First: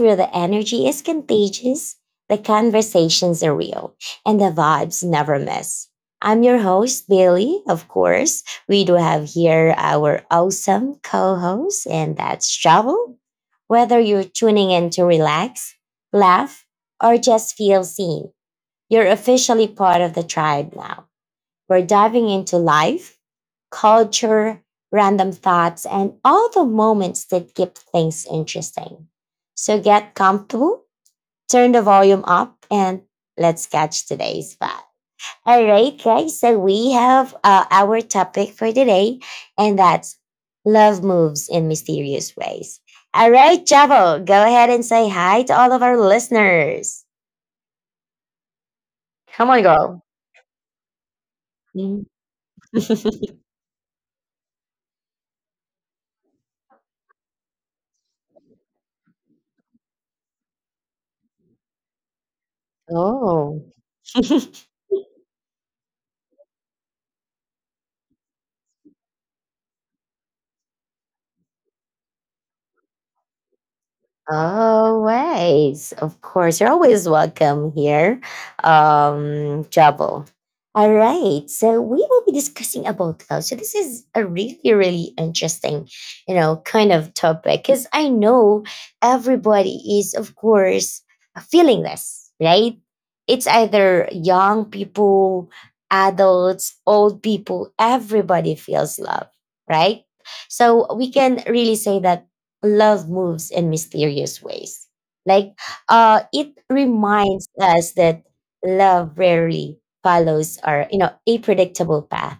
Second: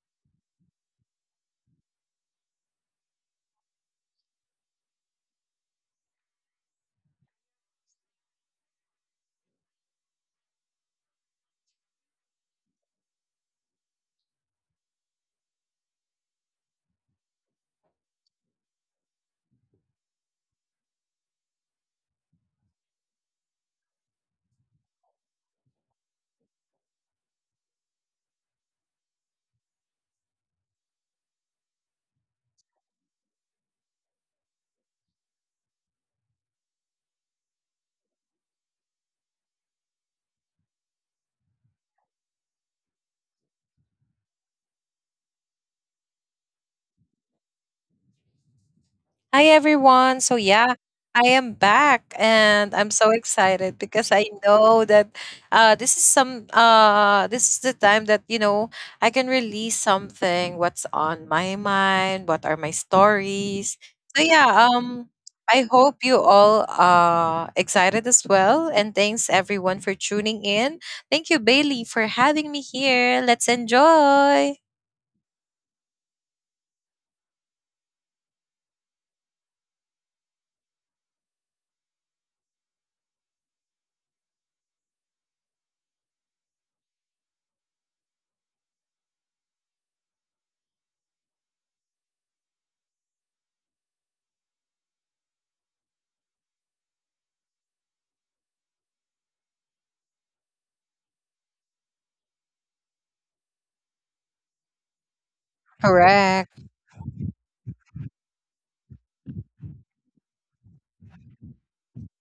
where the energy is contagious, the conversations are real, and the vibes never miss. I'm your host, Bailey. Of course, we do have here our awesome co host, and that's Travel. Whether you're tuning in to relax, laugh, or just feel seen, you're officially part of the tribe now. We're diving into life, culture, random thoughts, and all the moments that keep things interesting. So get comfortable, turn the volume up, and let's catch today's vibe. All right, guys. So we have our topic for today, and that's love moves in mysterious ways. All right, Chavo, go ahead and say hi to all of our listeners. Hi Come on, girl. everyone. So yeah, I am Mm. back and I'm so excited because I know that this is the time that you know I can release something what's on my mind, what are my Oh. stories. So yeah, I hope you all are excited as well, and thanks everyone for tuning in. Thank you Bailey for having me here. Let's enjoy. Always, of course, you're always welcome here, Jabal. All right, so we will be discussing about love. So this is a really, really interesting, you know, kind of topic because I know everybody is, of course, feeling this, right? It's either young people, adults, old people. Everybody feels love, right? So we can really say that love moves in mysterious ways. Like it Correct. reminds us that love rarely follows our, you know, a predictable path.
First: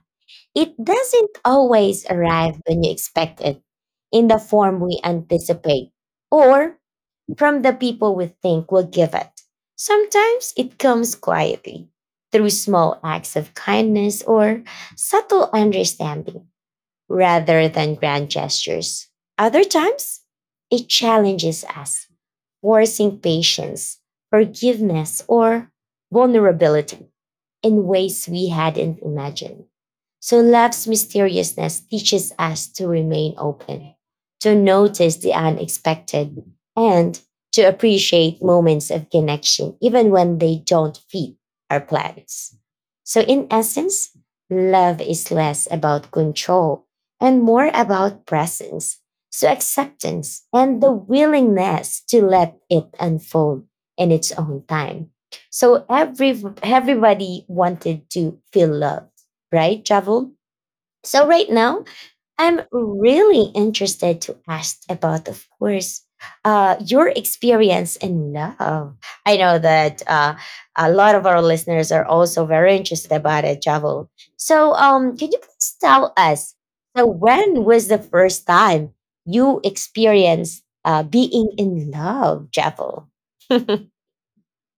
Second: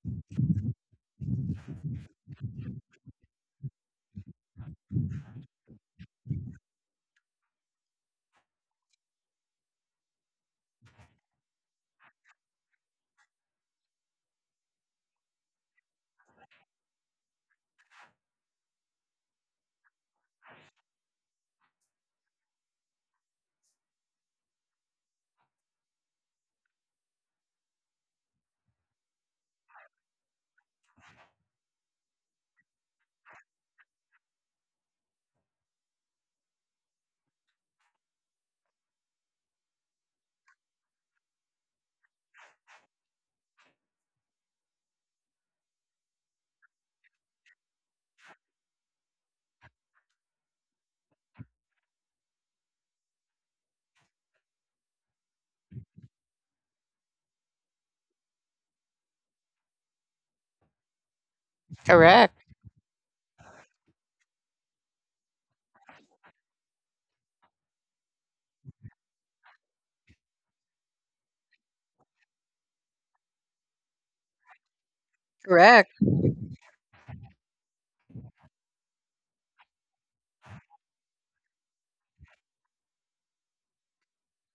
It doesn't always arrive when you expect it, in the form we anticipate, or from the people we think will give it. Sometimes it comes quietly through small acts of kindness or subtle understanding rather than grand gestures. Other times, it challenges us, forcing patience, forgiveness, or vulnerability in ways we hadn't imagined. So love's mysteriousness teaches us to remain open, to notice the unexpected, and to appreciate moments of connection, even when they don't fit our plans. So, in essence, love is less about control and more about presence. So, acceptance and the willingness to let it unfold in its own time. So everybody wanted to feel loved, right, Javel? So right now, I'm Correct. really interested to ask about, of course, your experience in love. I know that a lot of our listeners are also very interested about it, Javel. So, can you please tell Correct. us? So, when was the first time you experienced being in love, Javel?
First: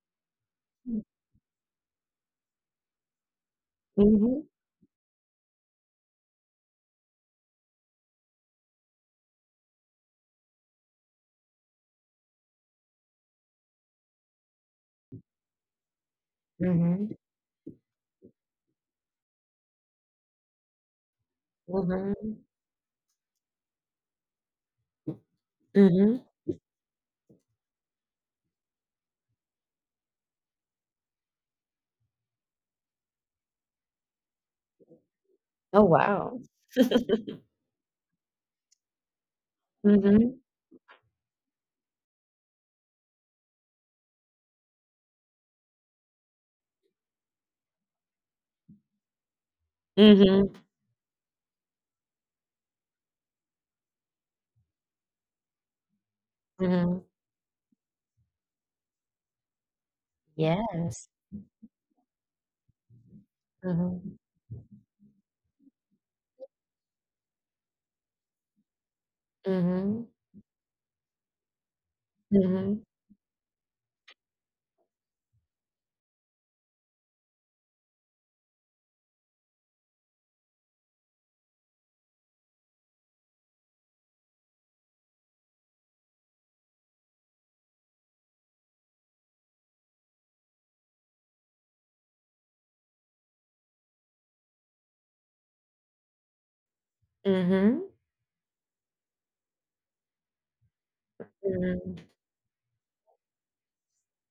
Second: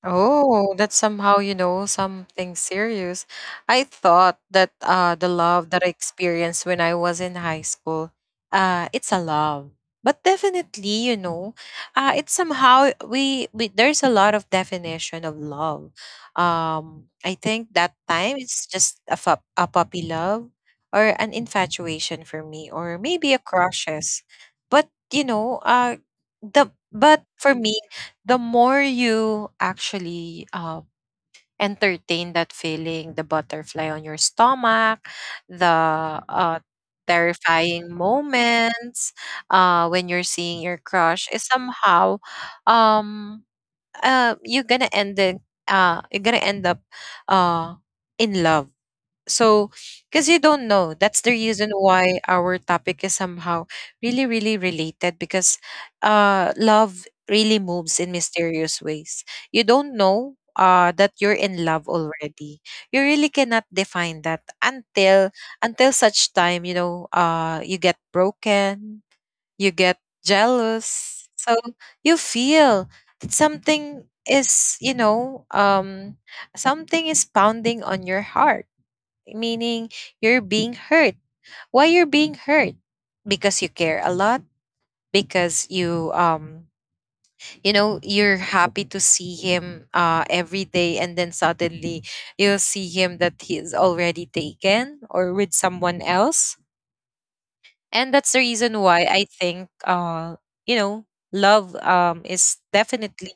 Oh, that's somehow, you know, something serious. I thought Mhm. that the love that I experienced when I was in high school, it's a love. But definitely, you know, it's somehow we there's a lot of definition of love. Mhm. I think that time it's just a, a puppy love or an infatuation Mhm. for me, or maybe a crushes. But you know, Mhm. The but for me the more you actually entertain that feeling, the butterfly on your stomach, the Oh, wow. uh, terrifying moments when you're Mhm. seeing your crush, is somehow um, you're gonna end it, you're gonna end up uh, in love, so because Mhm. you don't know, that's the reason why our topic is somehow really, really related because Mhm. Love really moves in mysterious ways. You don't know Yes. That you're in love already. You really cannot Mhm. define that until such time, you know, you get broken, you get Mhm. jealous. So you Mhm. feel that something is, you know, something is pounding on your heart, meaning you're being hurt. Why you're being hurt? Because you care a lot, because you you know you're happy to see him every day, and then suddenly you'll see him that he is already taken or with someone else. Mhm. And that's the reason why I think you know Mhm. love is definitely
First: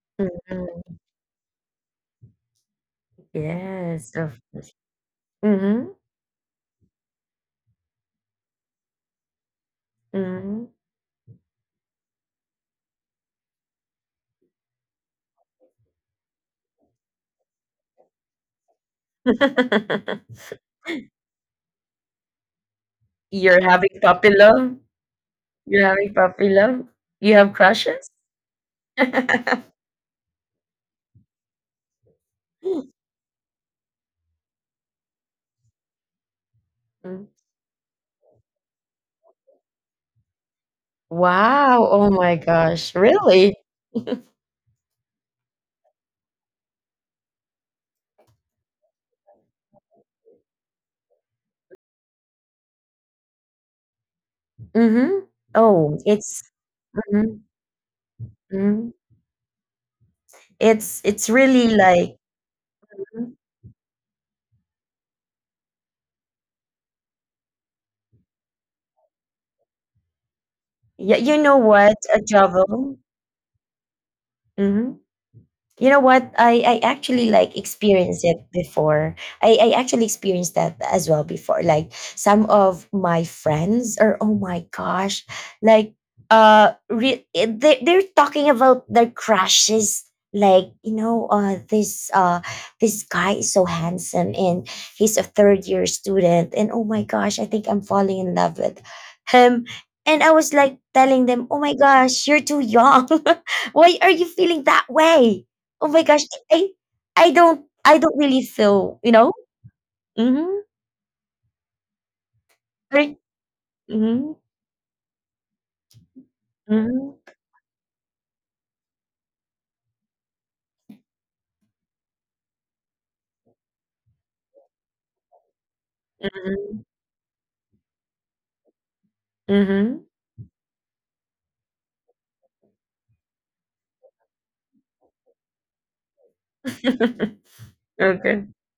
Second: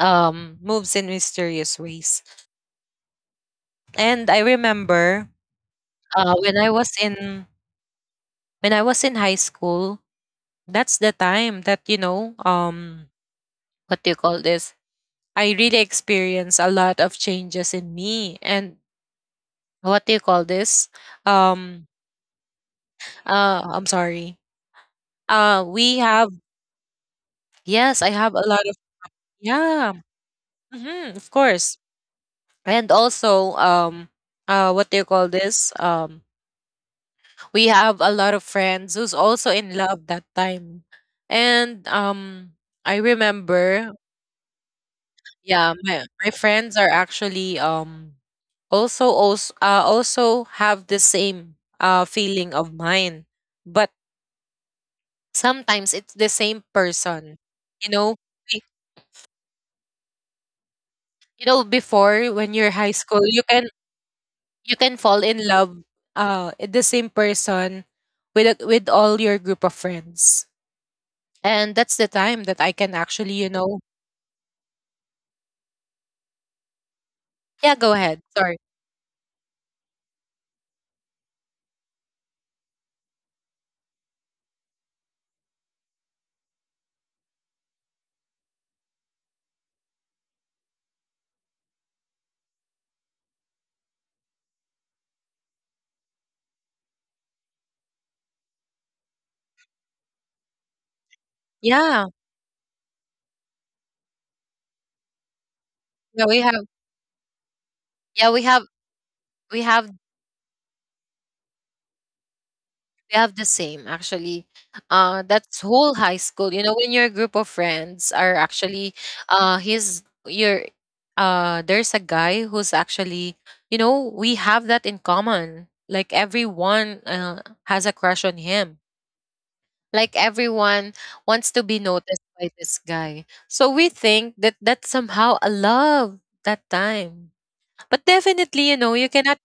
Mhm. moves in mysterious ways. Yes, of And I course. remember Mhm. uh when I was in when I was in high school, Mhm. that's the time that you know what do you call this, I really experienced a lot of changes in me. And what do you call this, um You're I'm having puppy sorry, love? You're we having have puppy love? You have yes I crushes? have a lot of, yeah, mhm, of course. And also what do you call this, we Mm. have a lot of friends who's also in love that time, and Wow. Oh I my gosh. remember, Really? yeah, my friends are actually also have the same feeling of mine, but sometimes Mhm. it's the same Oh, it's person. You mhm. know, Be- Mhm. you know It's before really when you're like high school, mm-hmm. you can fall in love the same person with with all your group of friends, and Yeah, that's the you know time that what? I A can actually you jovel. know, Mhm. You know what? I yeah go actually ahead like sorry. experienced it before. I actually experienced that as well before. Like some of my friends are oh my gosh, like they they're talking about their crushes. Like you know, this guy is so handsome and he's a third year student and oh my gosh, I think I'm falling in love with him. And I was like telling Yeah them, oh my gosh, you're too young. Why are you feeling that way? yeah we have Oh my gosh, I I yeah don't we have I don't really we feel, have you know? Mhm. We have the same Right? actually. Mhm. That's whole high school. You know, when your group of Mhm. friends are actually, uh, his your, there's a guy who's actually, you know, we have that in common. Like everyone Mhm. has a crush on him. Like Mhm. everyone wants to be noticed by this guy. So we think that that's somehow a love that time. But definitely, you know, you Okay. cannot,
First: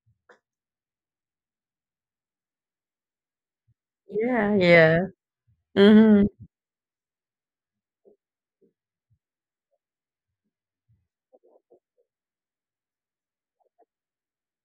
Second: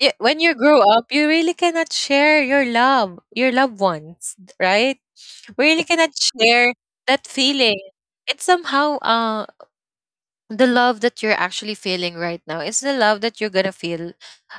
y- when you grow up, you really cannot share your love, your loved ones, Yeah, yeah. right? We really cannot Mhm. share that feeling. It's somehow the love that you're actually feeling right now. It's the love that you're going to feel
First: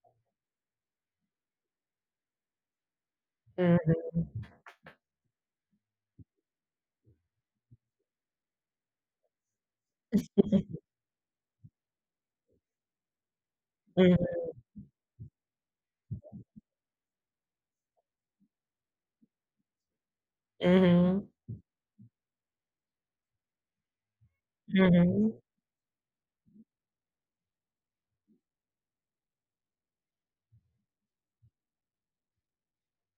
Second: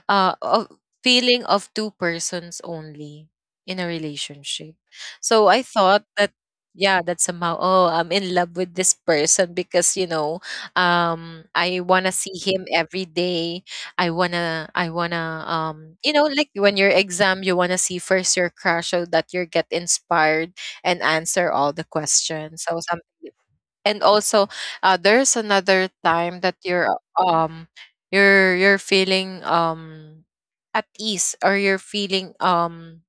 of feeling of two persons only in a Mhm. relationship. So I thought that yeah, that's somehow, oh I'm in love with this person because you know I wanna see him every day. I Mhm. wanna I wanna um you know, like when your exam you wanna see first your crush so that you get inspired and Mhm. answer all the questions. So something. And also Mhm. there's another time that um you're feeling at ease, or you're feeling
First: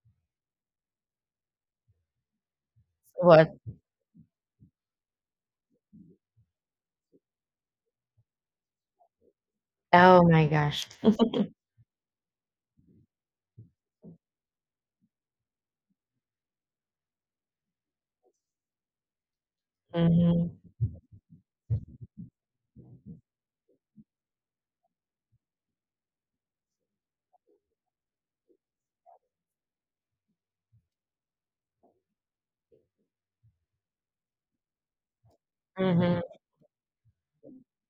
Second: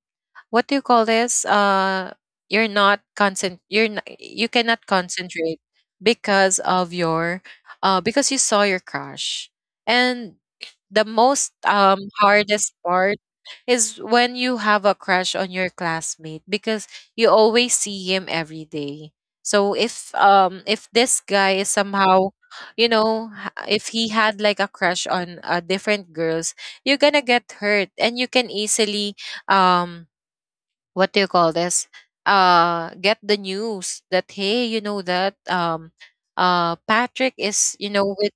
what do you call this? What? You're not, you cannot concentrate because of your, because you saw your crush. Oh And my gosh. the most hardest part is when you have a crush on your classmate because you always see him every day. So Mhm. if this guy is somehow, you know, if he had like a crush on different girls, you're gonna get hurt, and you can easily um what do you call this, get the news that hey, you know that Mhm. Patrick is, you know, with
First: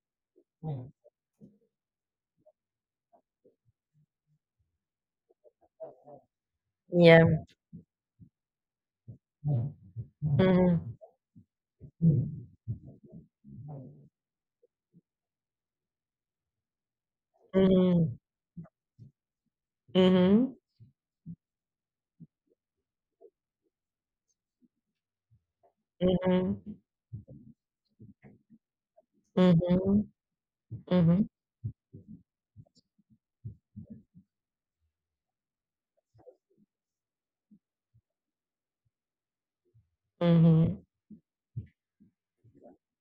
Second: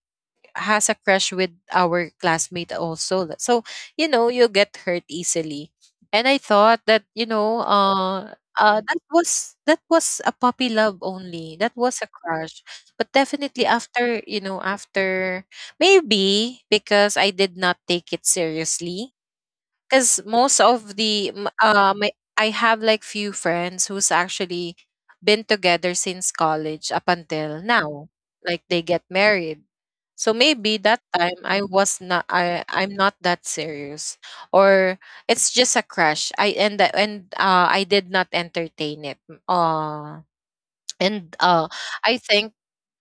has a crush with our classmate also. So you know you get hurt easily. And I thought that you Yeah. know that was a puppy Mhm. love only. That was a Mhm. crush, but definitely after, you know, after maybe because I did not take Mhm. it seriously, because most of the m- my I have like few friends who's actually been together since Mhm. college up until now, like they get married. Mhm. So maybe that Mhm. time I was not, I'm not that serious, or it's just a crush. I and I did not entertain it. Uh, Mhm. and I think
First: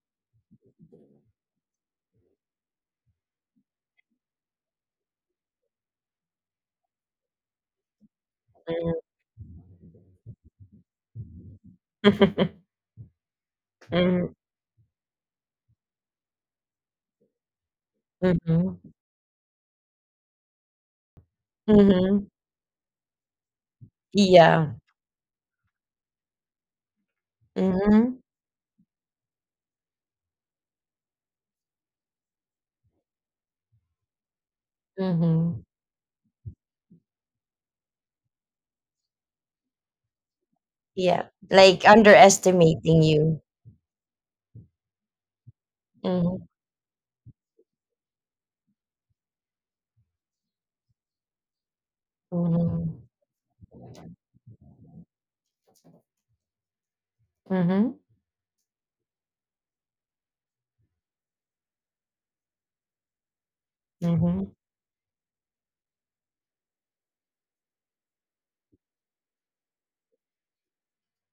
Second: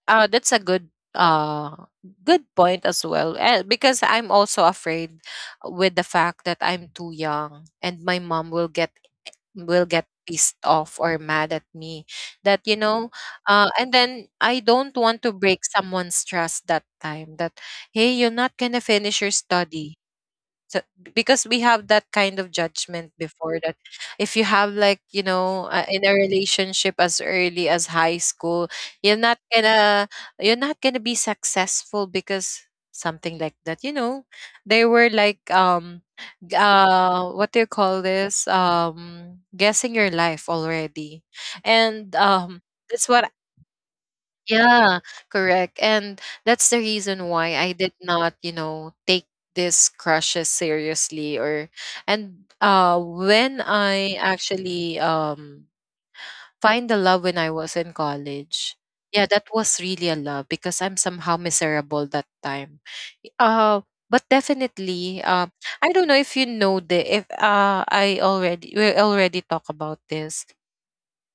that's a good uh good point as well, because I'm also afraid with the fact that I'm too young and my mom will get pissed off or mad at me, that you know and Mhm. then Mhm. I don't want to break someone's trust that time that hey, you're not gonna Mhm. finish your study. So because we have that Mhm. kind of judgment before that if you have, Yeah. like, you know, in a relationship as early as high Mhm. school, you're not gonna you're not gonna be successful because something like that, you know, they were like Mhm. What do you call this, guessing your life already. Yeah, like And underestimating that's what, you. yeah, correct. And Mhm, that's the reason why I did not, you know, take this crushes seriously, or and mhm, when I actually find the love when I was in mhm, college. Yeah, that was really a love because I'm somehow miserable that time. Uh but mhm, definitely I don't know if you know the if I already we already talk about this,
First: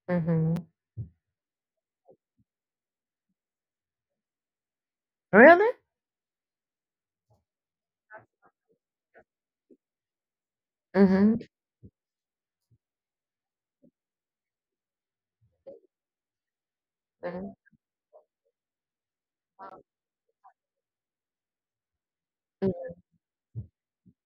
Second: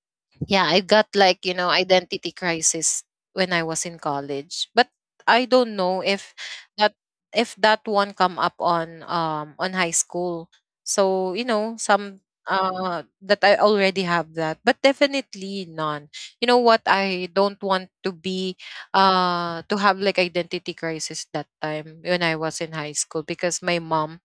mhm. yeah, I got like, you know, identity crisis when I was in college. But I Really? don't know that if that one come up on high school. So, Mhm, you know, some that I already have that, but definitely none. You know what? I mhm, don't want to be to have like identity crisis that time when I was in high school because my mom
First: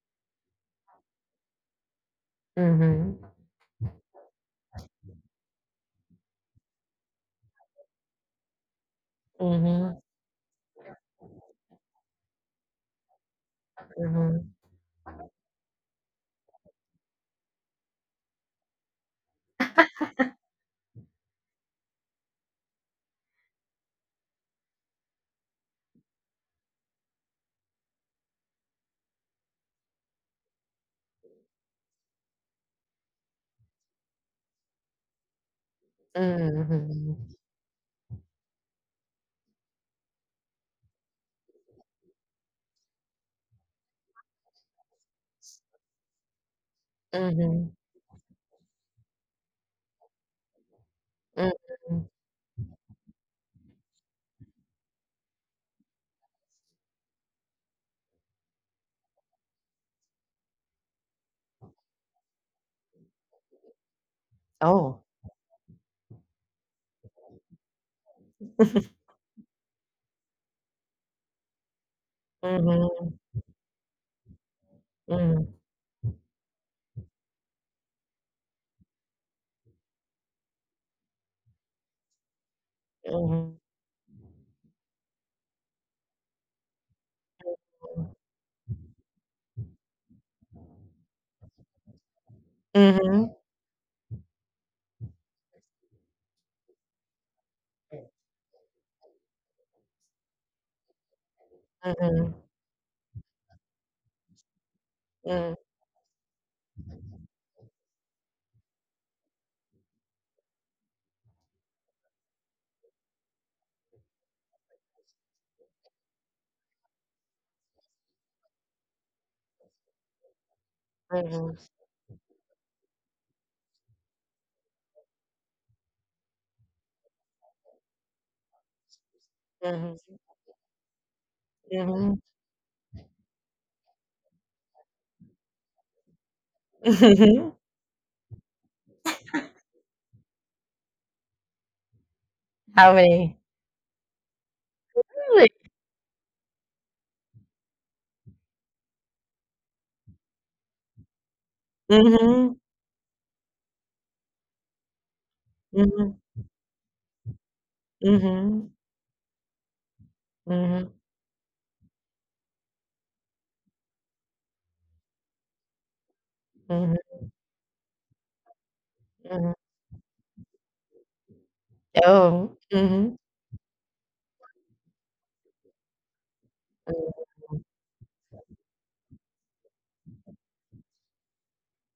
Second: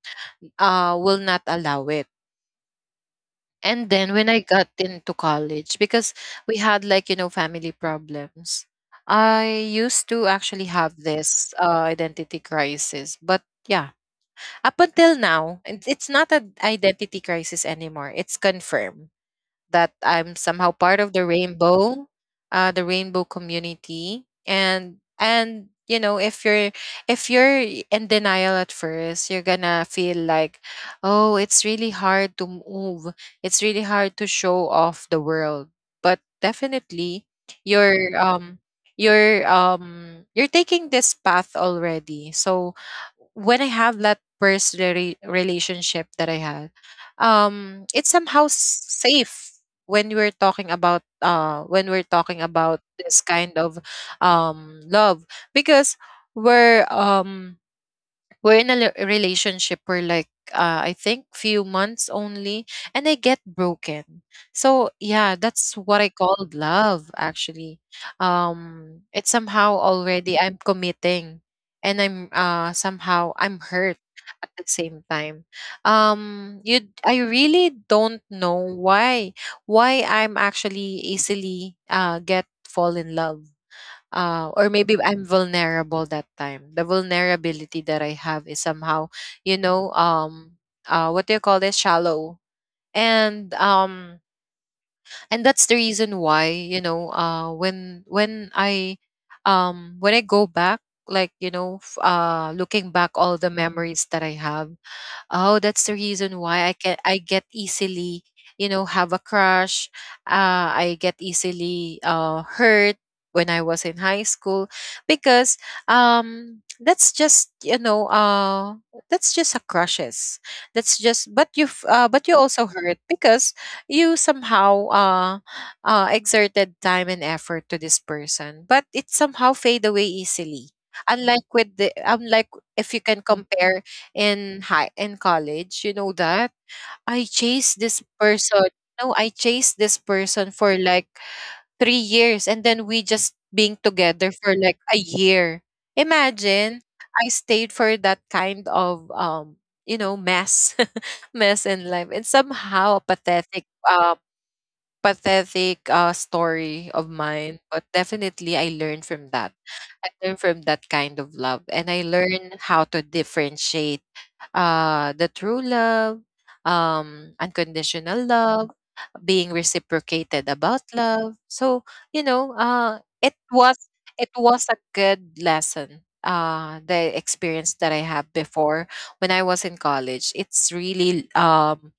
will not allow it. mhm, And then when I got into college, because we had like, you know, family problems, I mhm, used to actually have this identity crisis. But yeah, mhm, up until now, it's not an identity crisis anymore. It's confirmed that I'm somehow part of the rainbow community. And you know if you're in denial at first, you're gonna feel like, oh, it's really hard to move. It's really hard to show off the world. But definitely, mhm, you're um you're taking this path already. So when I have that first relationship that I had, mhm, mhm, it's somehow safe when we're talking about mhm. This kind of love because we're um we're in a relationship for like I think few months only, and I get broken. So Oh. yeah, that's what I called love. Actually, it's somehow already I'm committing, and I'm Mhm, somehow I'm hurt at the same time. mhm, You I really don't know why I'm actually easily get fall in love, mhm, or maybe I'm vulnerable that time. The vulnerability that mhm, I have is somehow, you know, what do you call this? Shallow. mhm, And and that's the reason why you know, when I, when I go back, like you know, mhm, looking back all the memories that I have, oh, that's the reason why I get easily, you know, have a crush. I get easily hurt when I was in high school because that's just you know that's just a crushes, that's just, but mhm, you but you also hurt because you somehow exerted time and effort to this person, but it somehow fade away mhm, easily, unlike with the mhm. unlike if you can compare in high in college, you know that? I chased this person. No, I chased this person for like 3 years, and then How we just many? being together for like a Really? year. Imagine I stayed for that kind of you know, mess mess in life. And Mhm, somehow a pathetic mhm, story of mine. But definitely I mhm, learned from that. I learned from that mhm, kind of love, and I learned how to differentiate the true love, mhm, unconditional love, being mhm. reciprocated about love. So, you Oh. know, uh, it was it was a good lesson. The Mhm, experience that I had before, when I was in college, it's really um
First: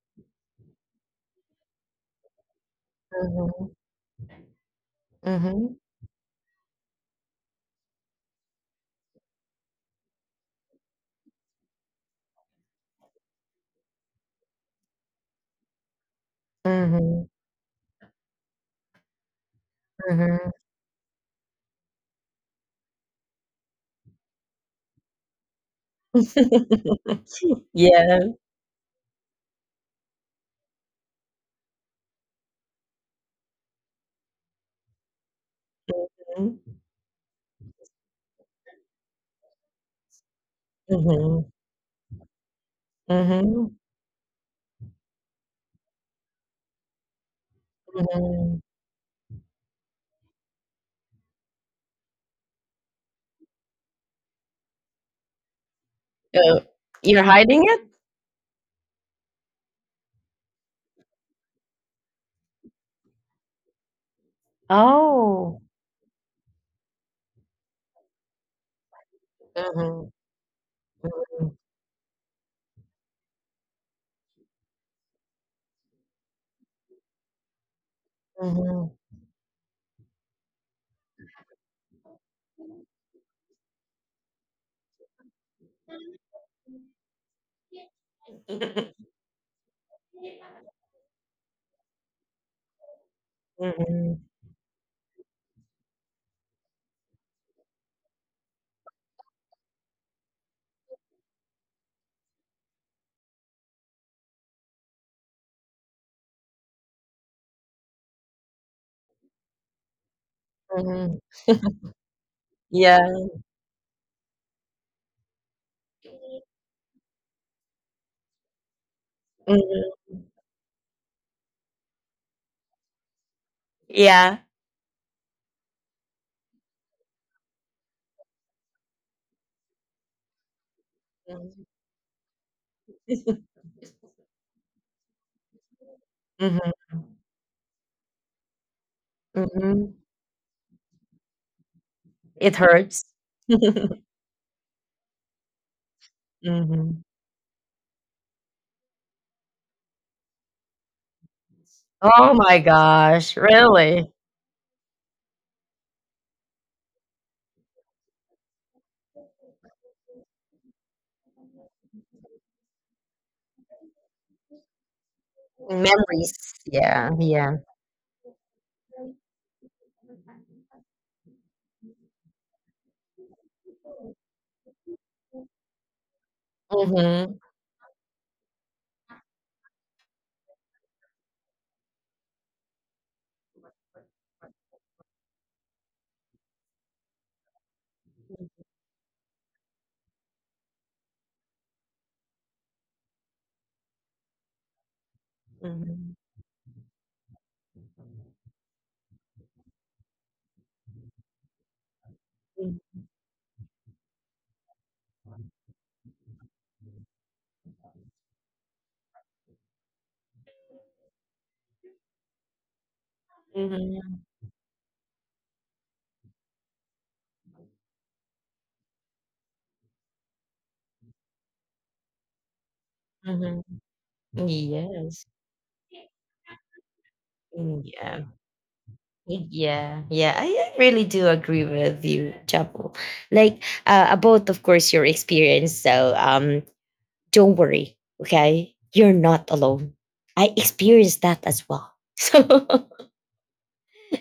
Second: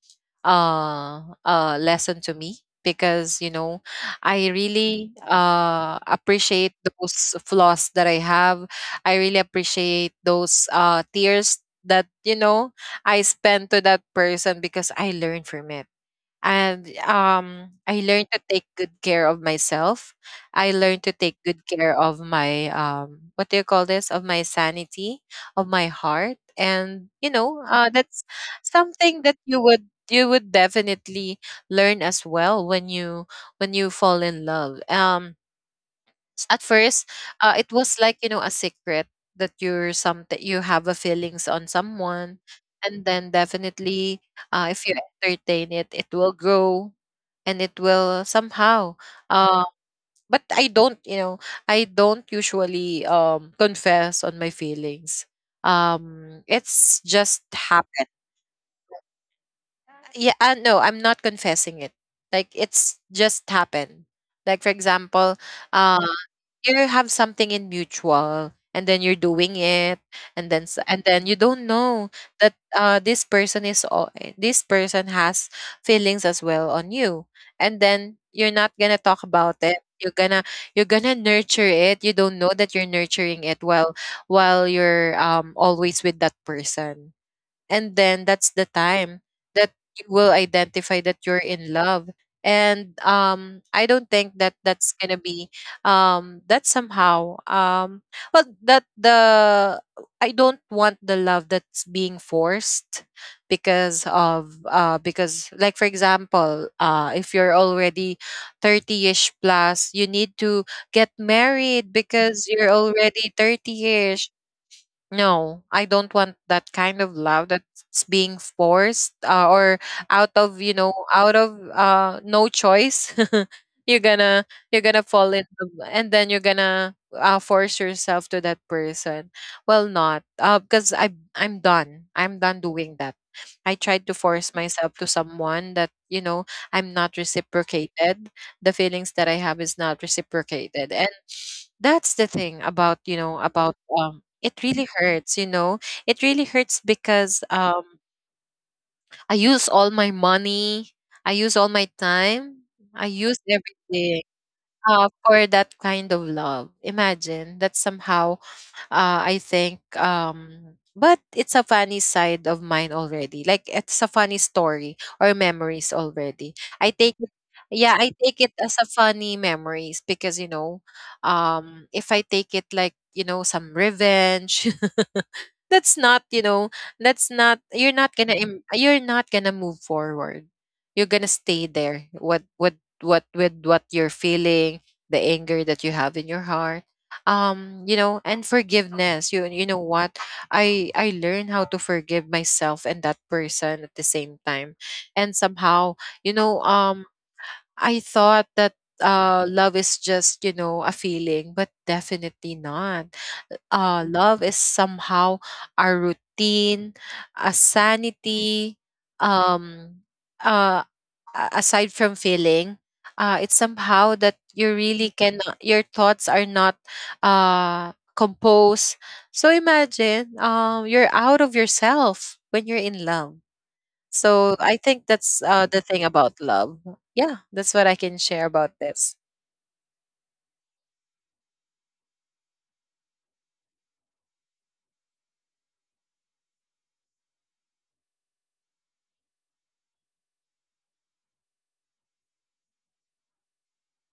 uh, a lesson to me because mhm, I really, mhm, appreciate those flaws that I have. I really appreciate those, tears that, I spent to that person, because I learned from it. and mhm, um i learned to take good care of myself. mhm. I learned to take good care of my, what do you call this, of my sanity, of my heart. And, Yeah. that's something that you would definitely learn as well when you fall in love. Mhm, At first, it was like, you know, a secret, that, you're some that you have a mhm, feelings on someone. And then, mhm, definitely, if you entertain it, it will grow, and it will mhm. somehow, uh, but I don't, I don't usually confess on my feelings. Uh, It's you're just hiding it? happened. Yeah, no, I'm not confessing it, like, it's just happened. Like, for example, Oh. uh you have something in mutual, and then you're doing it. Mhm, And then you mhm, don't know that, this person this person has feelings as well on you. And then you're not going mhm. to talk about it, you're gonna, nurture it. You don't know that you're nurturing it, while you're, always with that person. And then that's the time that you will identify that you're in love. And, Mhm. I don't Mhm. think that that's gonna be, that somehow, well, that the I don't want the love that's being forced, because of, because, like, for example, if you're already 30ish plus, you need to get married because you're Yeah. already 30ish. No, I don't want that kind of love that's being forced, or Mhm. out of, out of, no choice. you're gonna Yeah. you're gonna fall in love, and then you're gonna, force yourself to that person. Well, not. Because I Mhm. I'm done. I'm done doing that. I tried to force myself to someone that I'm Mhm. not reciprocated. The feelings that I have is Mhm. not reciprocated. And that's the It thing hurts. about, about, it really hurts, you know, it really hurts Mhm. because, I use all my money, I use all my Oh my time, I gosh, use really? everything, for that kind of love. Imagine that somehow, I think. But it's a funny side of mine already. Like, it's a funny story or memories Memories, already. I yeah, take it, yeah. yeah, I take it as a funny memories, because, if I take it like, some revenge, that's not, Mhm, that's not, you're not gonna move forward. You're gonna stay there, what with what you're feeling, the anger that you have in your heart. You know, and forgiveness, you know what, I learn how to forgive myself and that person at the same time. And mhm, somehow, you know um I thought that, love is just a feeling, but definitely mm, not. Love is somehow a routine, a sanity. Um, uh, Aside from feeling, it's mhm, somehow that you really cannot, your thoughts are not, composed. So imagine, you're out of yourself when you're in love. mhm. So I think Yes, that's, the thing about love. Yeah, that's mm, what I yeah, can share about this. yeah, yeah, I really do agree with you, Chapo. Like, about, of course, your experience, so don't worry, okay? You're not alone. I experienced that as well. So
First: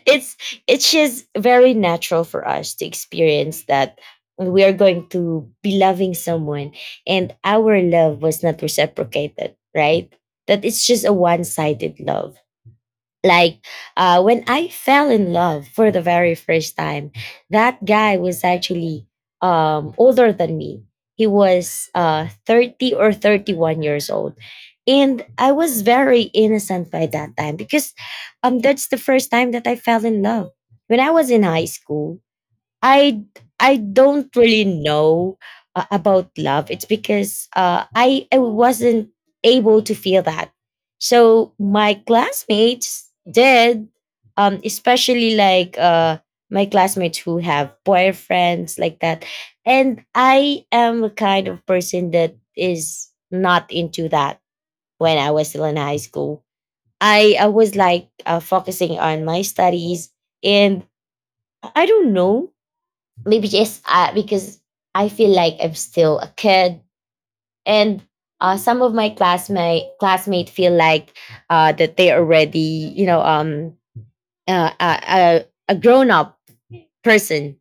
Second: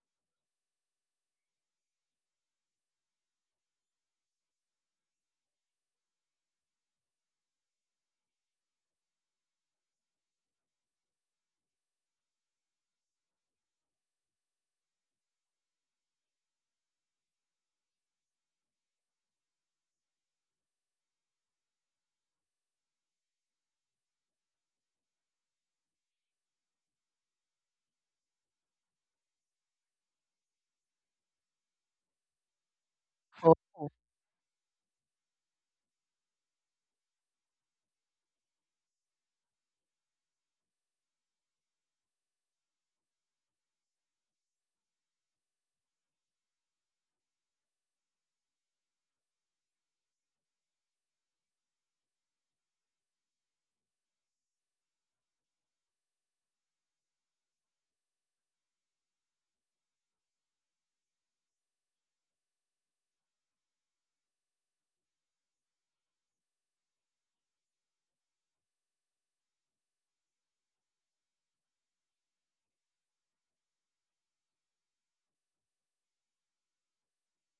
it's it's just very natural for us to experience that we are going to be loving someone and our love was not reciprocated, right? That it's just a one-sided love, like when I fell in love for the very first time, that guy was actually older than me. He was 30 or 31 years old, and I was very innocent by that time because that's the first time that I fell in love. When I was in high school, I Oh, I don't really know about love. It's because I wasn't able to feel that. So my classmates did, especially like my classmates who have boyfriends like that, and I am the kind of person that is not into that. When I was still in high school, I was like focusing on my studies, and I don't know, maybe just because I feel like I'm still a kid, and some of my classmate feel like that they already, you know, uh, uh, uh, a grown up person,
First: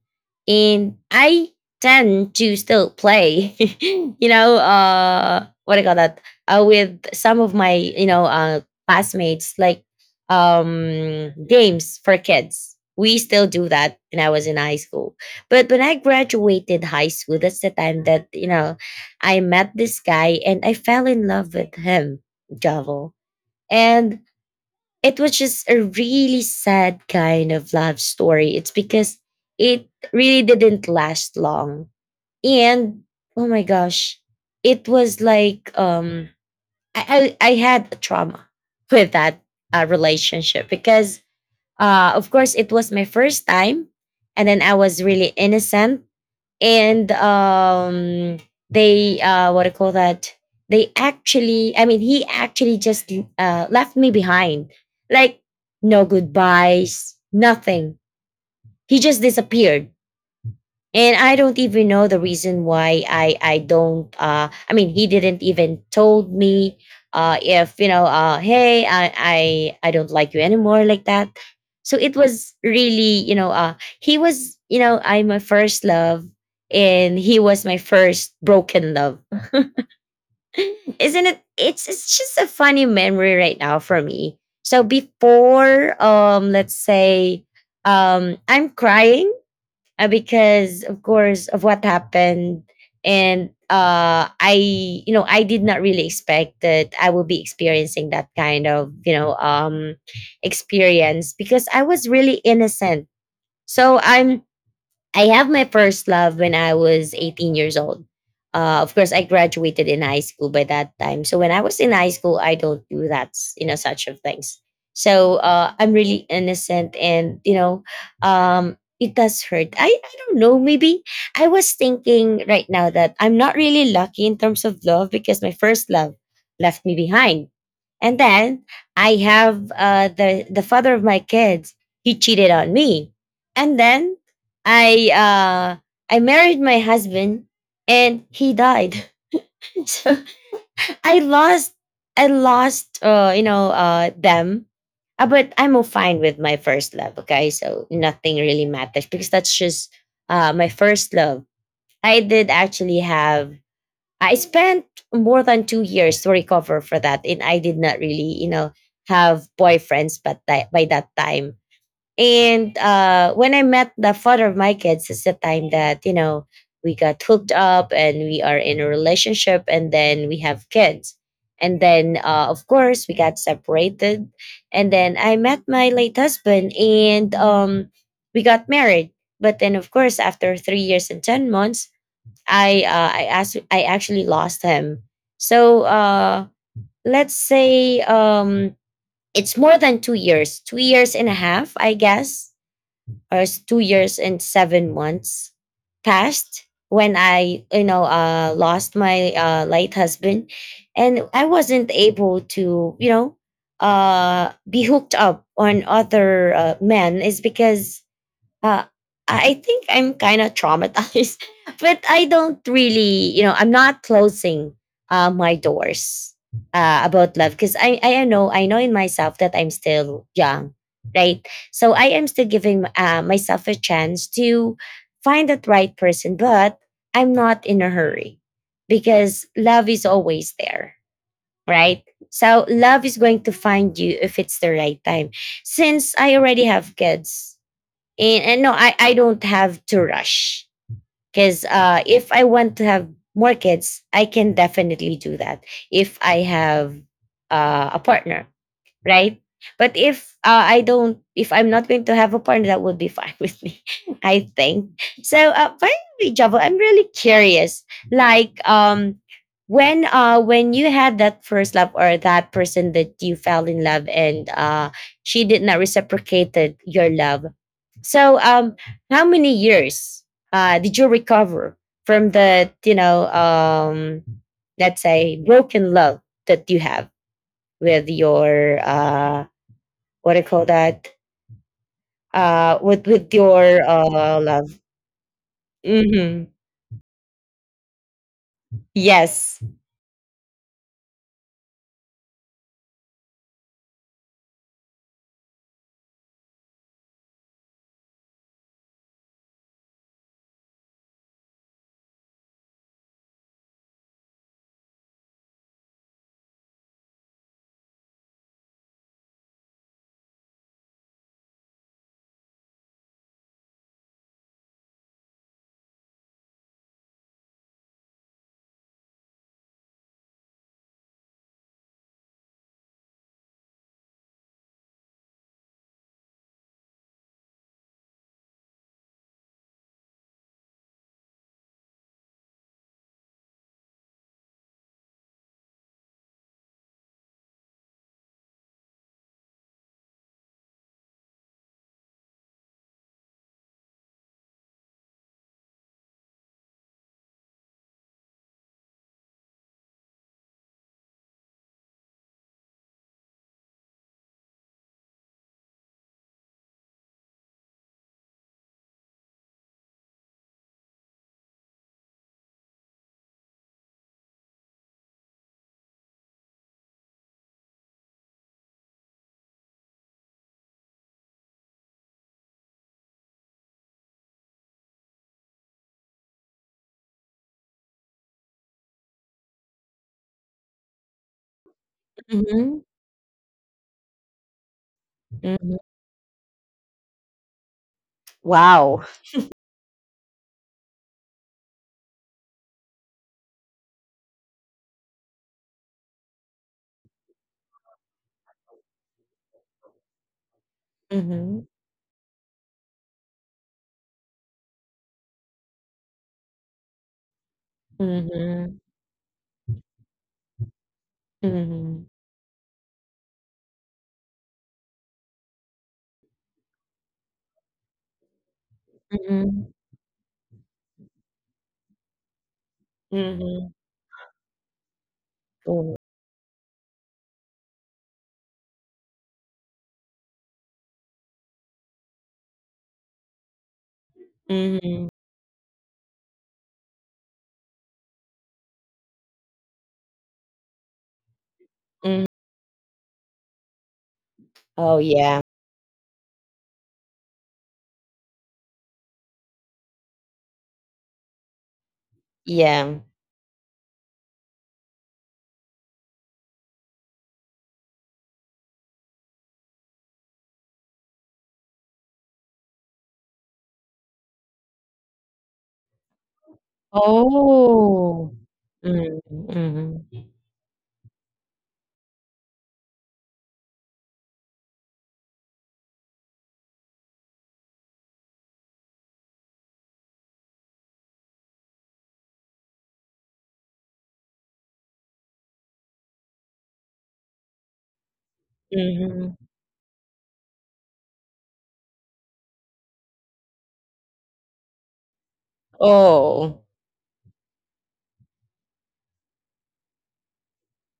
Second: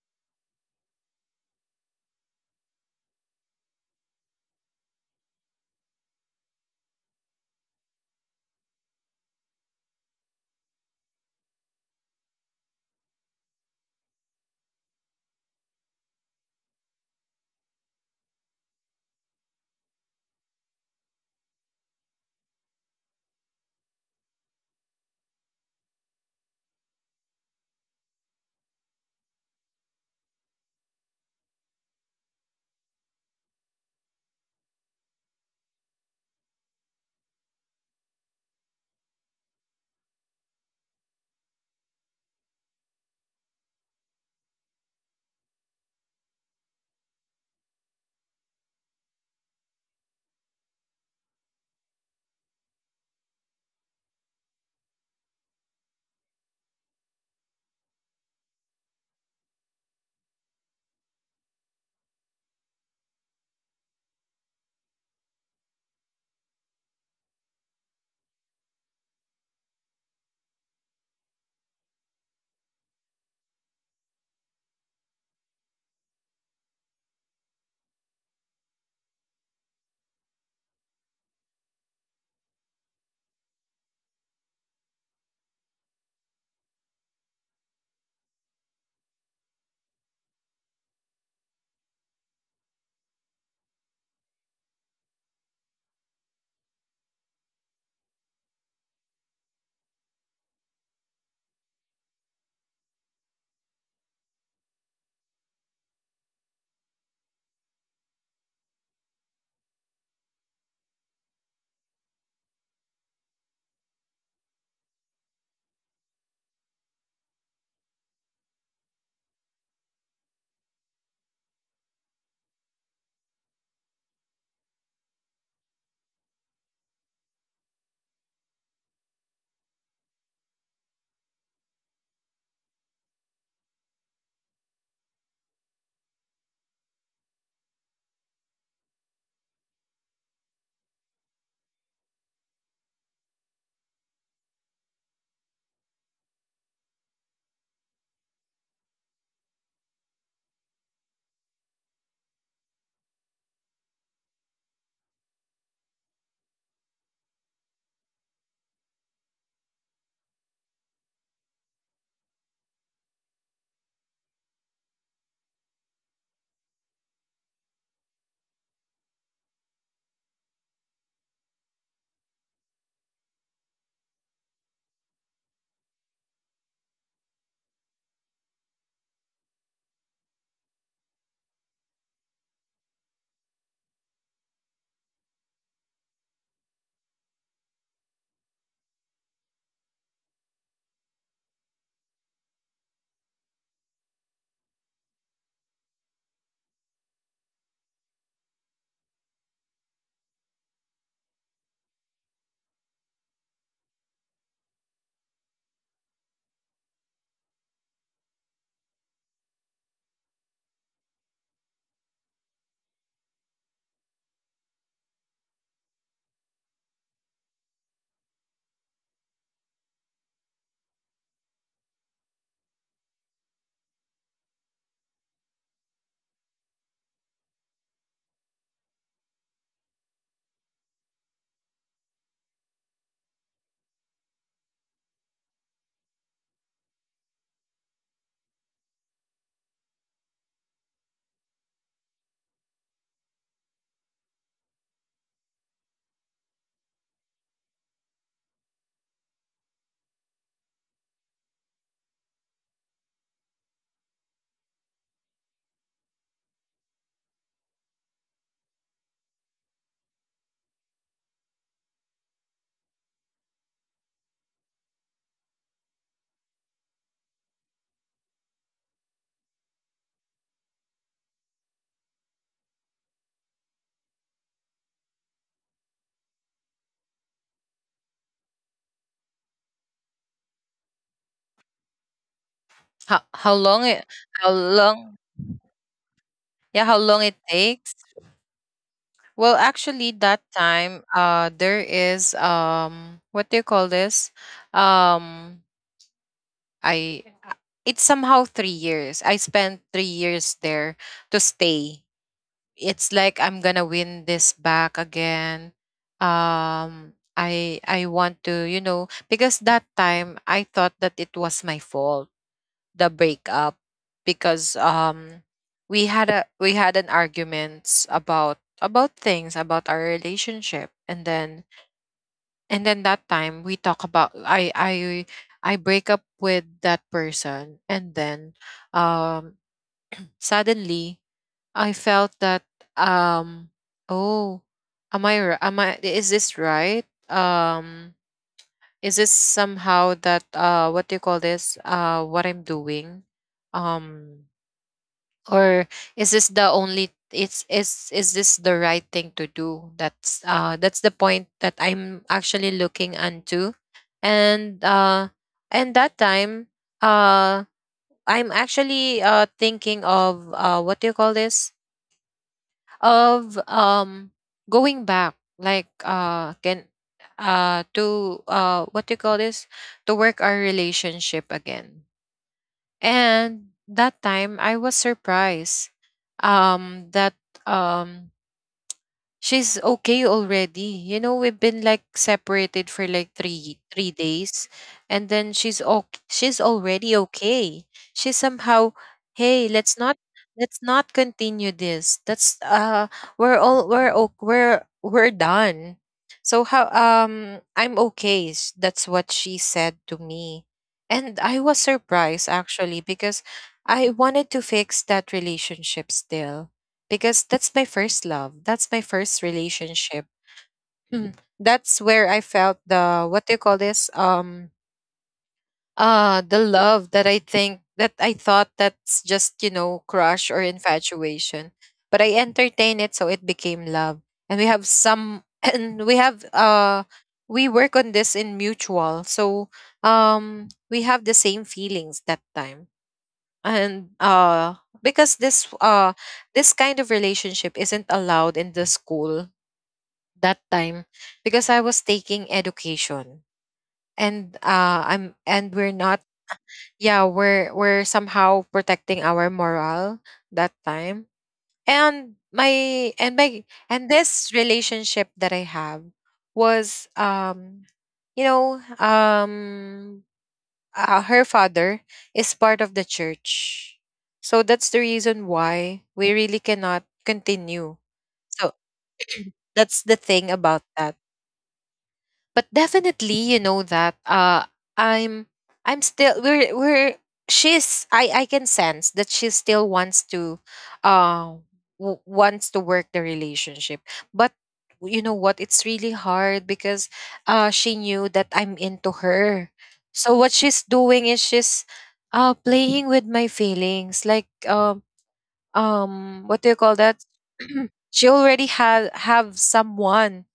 and I tend to still play you know what do you call that, with some of my you know classmates, like games for kids. We still do that when I was in high school. But when I graduated high school, that's the time that, you know, I met this guy and I fell in love with him, Javo. And it was just a really sad kind of love story. It's because it really didn't last long. And oh my gosh, it was like I had a trauma with that relationship because of course it was my first time, and then I was really innocent. And they what do call that, they actually, I mean, he actually just left me behind, like no goodbyes, nothing. He just disappeared, and I don't even know the reason why. I mean, he didn't even told me if, you know, hey, I don't like you anymore, like that. So it was really, you know, he was, you know, I'm my first love, and he was my first broken love. Isn't it? It's just a funny memory right now for me. So before, let's say I'm crying because of course of what happened. And I you know, I did not really expect that I will be experiencing that kind of, you know, experience because I was really innocent. So I'm I have my first love when I was 18 years old. Of course, I graduated in high school by that time. So when I was in high school, I don't do that, you know, such of things. So I'm really innocent, and you know, it does hurt. I don't know. Maybe I was thinking right now that I'm not really lucky in terms of love because my first love left me behind, and then I have the the father of my kids. He cheated on me, and then I uh I married my husband, and he died. So I lost, I lost them. But I'm all fine with my first love, okay? So nothing really matters because that's just my first love. I did actually have, I spent more than 2 years to recover for that, and I did not really, you know, have boyfriends but that by that time. And when I met the father of my kids, it's the time that, you know, we got hooked up and we are in a relationship and then we have kids. And then, of course, we got separated. And then I met my late husband, and we got married. But then, of course, after 3 years and 10 months, I actually lost him. So let's say it's more than 2 years, 2 years and a half, I guess, 2 years and 7 months passed when I, you know, lost my late husband. And I wasn't able to, you know, be hooked up on other men, is because I I think I'm kind of traumatized, but I don't really, you know, I'm not closing my doors about love because I know, I know in myself that I'm still young, right? So I am still giving myself a chance to find that right person, but I'm not in a hurry because love is always there, right? So love is going to find you if it's the right time. Since I already have kids, and no I don't have to rush because if I want to have more kids, I can definitely do that if I have a partner, right? But if I'm not going to have a partner, that would be fine with me, I think. So, finally, Javo, I'm really curious. Like, when you had that first love or that person that you fell in love and she did not reciprocated your love, so how many years did you recover from the let's say broken love that you have? With your what do you call that with How, with how your long it how love. long Hmm. yeah, how long it takes? Well, Yes. actually, that time, there is, what do you call this? Um I It's somehow 3 years. I spent 3 years there to stay. It's like I'm gonna win this back again. I want to, you know, because that time I thought that it was my fault, the breakup, because, we had an arguments about things about our relationship. And then that time we talk about, I break up with that person. And then, um suddenly I felt that, um oh, am I r- am I is this right? Um is this somehow that, what do you call this? What I'm doing? Um or Is this the only, it's is this the right thing to do? That's the point that I'm actually looking into. And uh and that time, uh I'm actually, thinking of, what do you call this, of, going back, like, can to, what you call this, to work our relationship again. And that time I was surprised, that, um she's okay already. You know, we've been like Hmm. separated for like three three days, and then Hmm. she's okay. She's already okay. She's Wow. somehow, hey, let's not continue this. That's we're all we're o- we're we're done. So how, I'm okay. That's what she said to me, and Hmm. I was surprised actually, because I wanted to fix that relationship still, because that's my first love. Hmm. That's my first relationship. Mhm. Hmm. Hmm. That's where I felt the, what do you call this, the love that I think, that I thought that's just, you know, crush or infatuation. But I entertain it, Hmm. so it became love. And we have some and we have, we work on this in mutual. So, we have the same feelings, that time. And, Hmm. Because this kind of relationship isn't allowed in the school, that time, because I Hmm. was taking education. Oh, And, yeah, I'm and we're not. Yeah, we're somehow protecting our morale, that time. yeah. And my and my and this relationship that I have was, you know um her father is part of the church. So that's the reason why we really cannot Oh. continue. So, Mm-hmm. that's the thing about that. But, definitely, you know that, I'm I'm still we're she's, I can sense that she still wants to, uh wants to work the relationship. But, you know what, it's really hard because, she knew that I'm Hmm. into her. So what she's doing is, she's, playing with my feelings, like, Oh. What do you call that? She already had have someone,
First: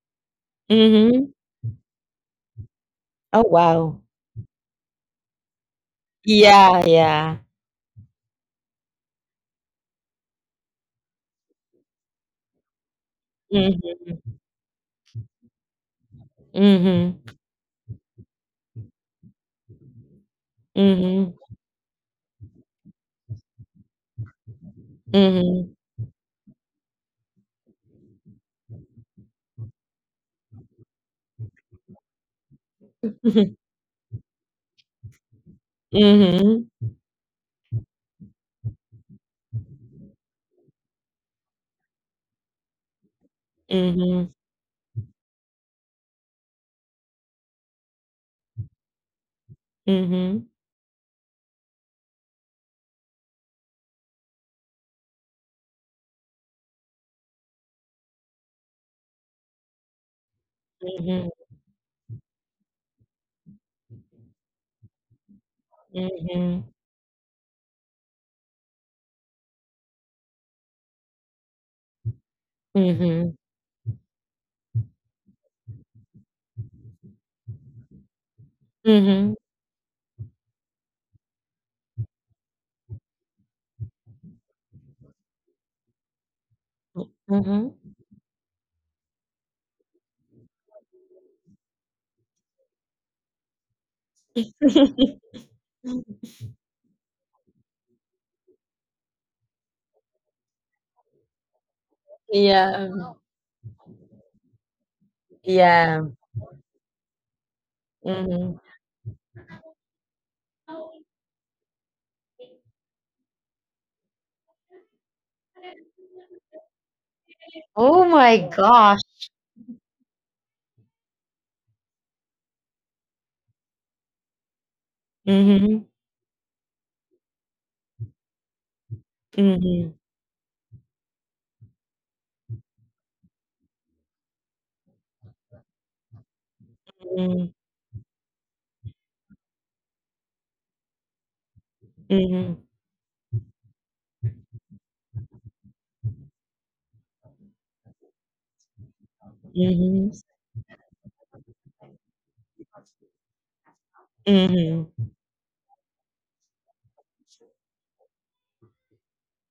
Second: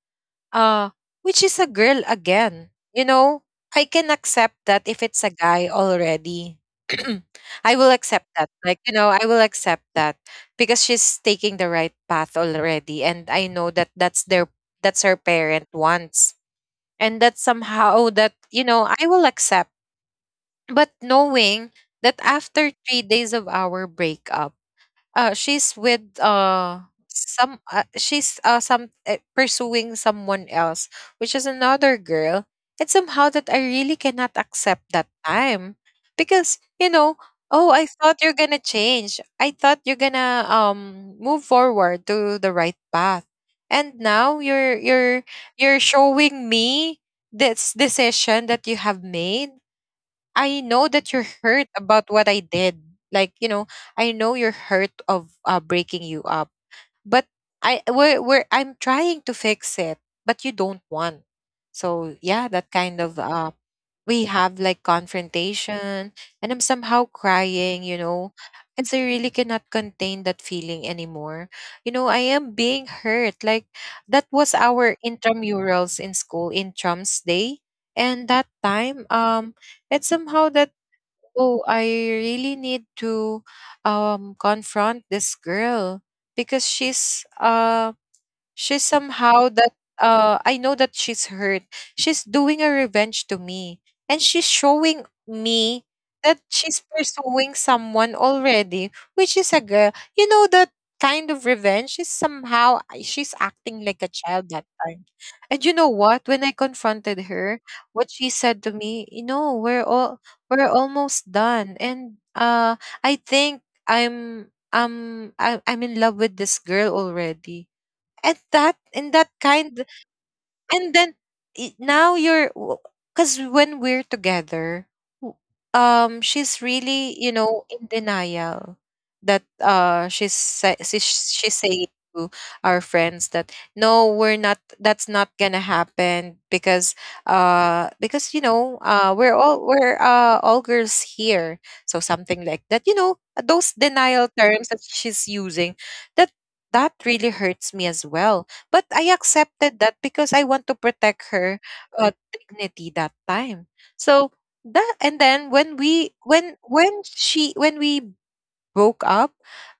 uh, Hmm. which is a girl again. You know, Oh, I wow. can accept that if it's a guy already. Yeah, yeah. I will accept that. Like, you know, I will accept that, because she's taking the right path already. And I know that Hmm. that's their, that's her parent wants. And that Hmm. somehow that, you know, I will accept. But Hmm. knowing that after 3 days of our breakup, she's Hmm. with, some she's some pursuing someone else, which is another girl. It's somehow that I really cannot accept, that time, because, you Mhm, know, oh, I thought you're gonna change. I thought you're gonna, move forward to the right path, and now mhm, you're showing me this decision that you have made. I mhm, know that you're hurt about what I did. Like, you know, I know you're hurt of, breaking you up, but, I we're I'm trying to fix it, but you don't want. mhm, So, yeah, that kind of, we have like confrontation, and I'm mhm, somehow crying, you know, and so I really cannot contain that feeling anymore. You know, I am being hurt. mhm, Like, that was our intramurals in school, in Trumps Day, and that time, mhm, it's somehow that, oh, I really need to, confront this girl, because she's, mhm. She's somehow that, I know that she's hurt. She's doing a revenge to me. And she's showing me that she's pursuing someone already, which is a girl. You know, that kind of revenge is somehow, she's Yeah, acting like a child, that time. And, you know yeah, what, when I confronted her, what she said to mhm. me, you know, we're almost done. And, I think, I'm in love with this girl already, Oh at my that, in gosh. that kind. And then, now you're, because when we're together, w- Mhm, she's really, you know, in denial that, mhm, she's saying to our friends that, no, we're not, that's not gonna happen, because, mhm, because, you know, we're, all girls here, so, mhm, something like that, you know. Those denial terms that she's using, that, really hurts me as well, but I accepted mhm, that because I want to protect her, dignity, that time. So, that. mhm, And then when we, when she when we broke up,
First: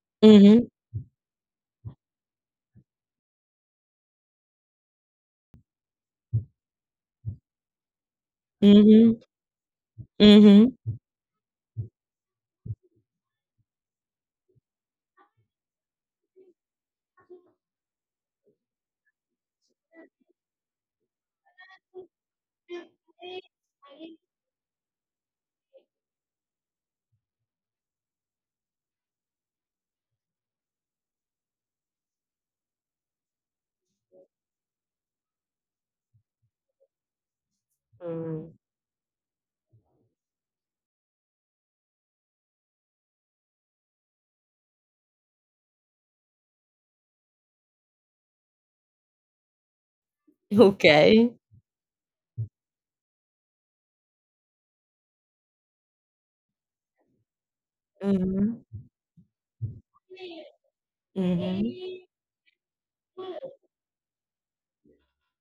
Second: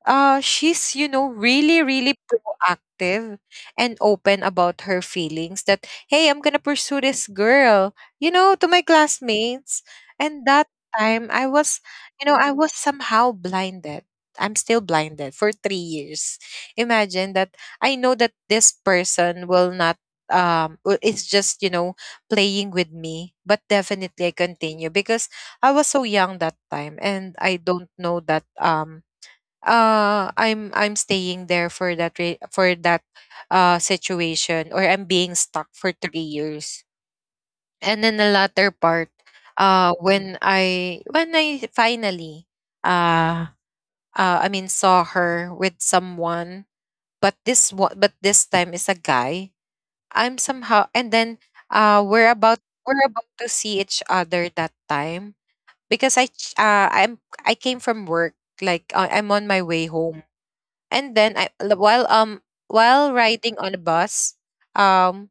mhm, she's, you know, really, really proactive and open about her feelings, that, hey, I'm going to pursue this girl, you know, to my mhm, classmates. And that mhm. time I was, I was somehow blinded. I'm still blinded for 3 years. Imagine that I know that this person will not, it's just, playing with me, but definitely I continue because I was so young that time and I don't know that I'm staying there for that for that situation, or I'm being stuck for 3 years. And then the Mm. latter part, when I finally uh I mean saw her with someone, but this one but this time is a guy. I'm somehow. And Okay. then we're about to see each other that time because I'm, I came from work, Mhm. like, I'm on my way home, and then I Mhm, l- while riding on a bus, um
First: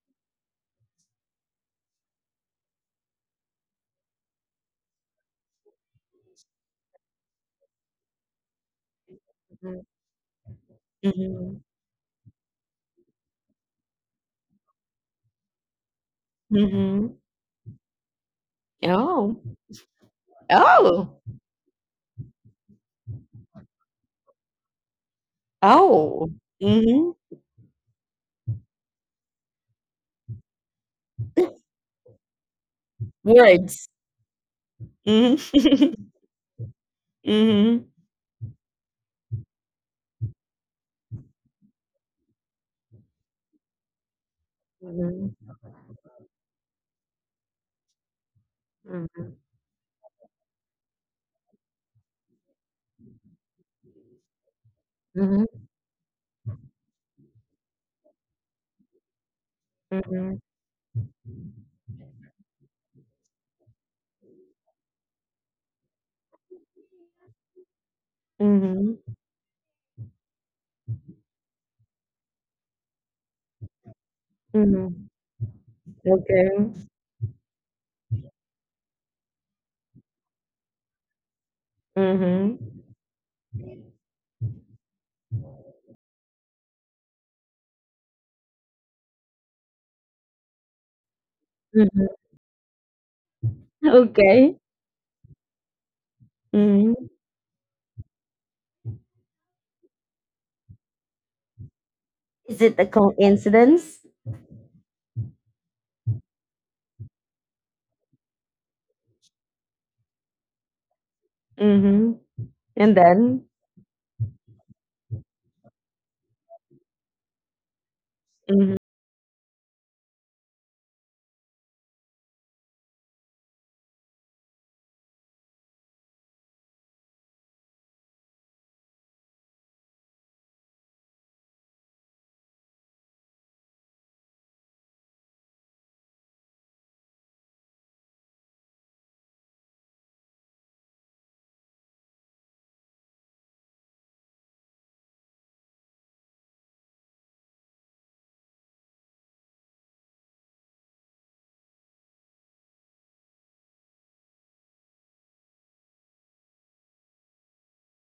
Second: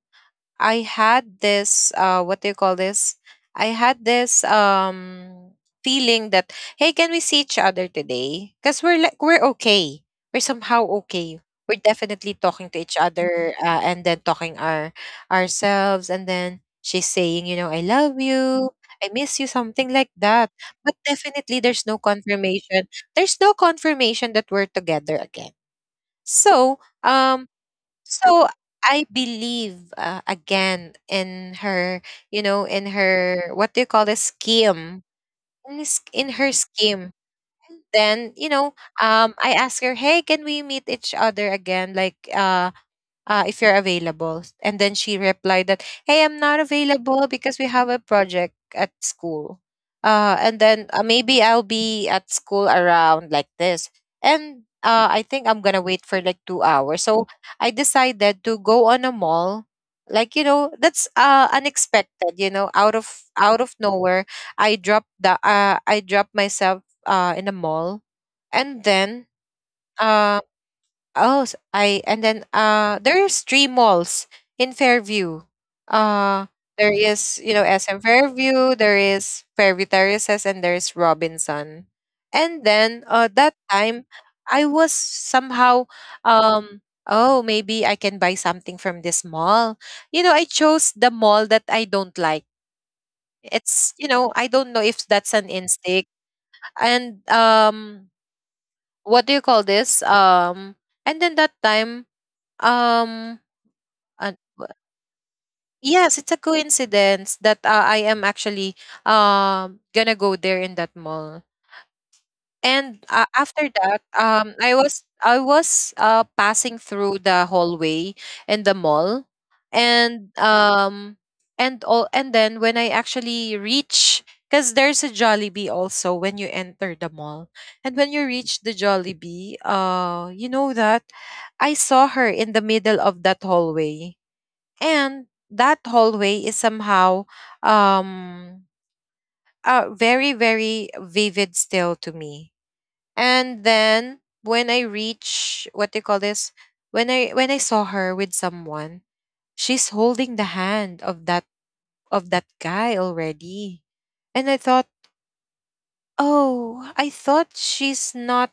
I had this, what do you call this? I had this, feeling that, hey, can we see each other today? Cuz we're like, we're mhm, okay. We're somehow okay. mhm, We're definitely talking to each other, and then talking our ourselves, and then she's saying, you mhm. know, I love you. I miss you, something Oh, like that. But definitely there's oh, no confirmation. There's no confirmation that we're together again. So, oh. um Mhm. so I believe, again in her, you know, in her, what do you call this, Words. scheme? Mhm. In her scheme. Then, you Mhm. know, I asked her, "Hey, can we meet each other again? Like, if you're available." And then she replied that, Mhm, hey, I'm not available because we have a project at school. mhm, And then, maybe I'll be at school around like this. And I think I'm going to wait mhm, for like 2 hours. So I decided to go on a mall. Like, you know, mhm, that's, unexpected, you know, out of nowhere. I dropped myself, in a mall. And then, mhm, um Oh, s- I and then, there's three malls in Fairview. mhm. Uh there Okay. is, you know, SM Fairview, there is Fairview Terraces, and there's Robinson. And Mhm, then, that time, I was somehow, um oh, maybe I can buy something from this mall. You know, I chose the mall that I don't like. mhm. It's, you know, I don't know Okay. if that's an instinct. Mhm. And, what do you call this? And then that time, Is it a um, coincidence? uh, w- yes, it's a coincidence that, I am actually, gonna go there in that mall. Mhm. And, And after then? that, I was passing through the hallway in the Mhm, mall, and, and all and then when I actually reach. Because there's a Jollibee also when you enter the mall. And when you reach the Jollibee, you know that I saw her in the middle of that hallway, and that hallway is somehow, um very very vivid still to me. And then when I reach, what do you call this, when I saw her with someone, she's holding the hand of that, of that guy already. And I thought, oh, I thought she's not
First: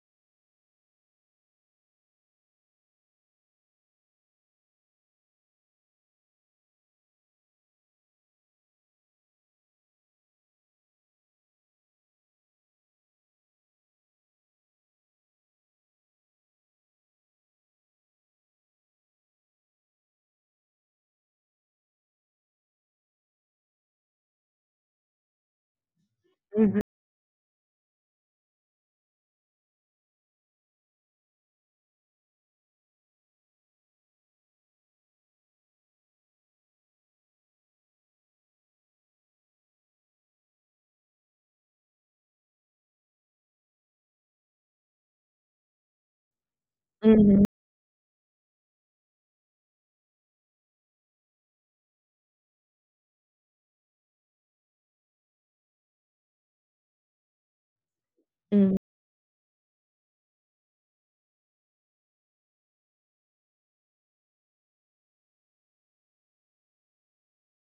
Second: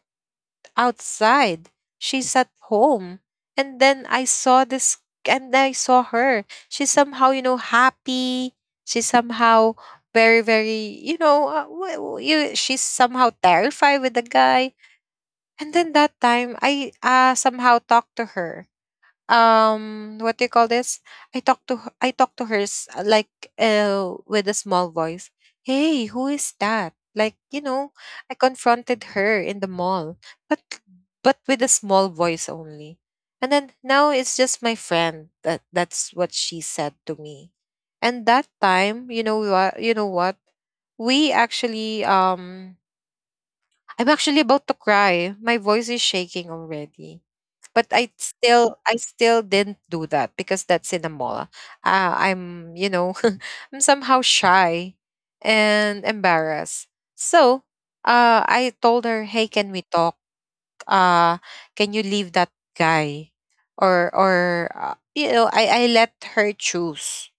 outside. She's at home. And then I saw this, and I saw her. She's somehow, you know, happy. She's somehow very, very, you know, she's somehow terrified with the guy. And then that time, I somehow talked to her, what do you call this, I talk to her like, with a small voice, hey, who is mhm, that, like, you know. I confronted her in the mall, but but with a small voice only. And then, now it's just my friend," that that's what she said to me. And that time, you know what, we actually, I'm actually about to cry. My voice is shaking already. mhm, But I still, didn't do that because that's in a mall. I'm, you know, I'm somehow shy and embarrassed. So, mhm, I told her, "Hey, can we talk? Uh can you leave that guy?" Or you know, I let her choose,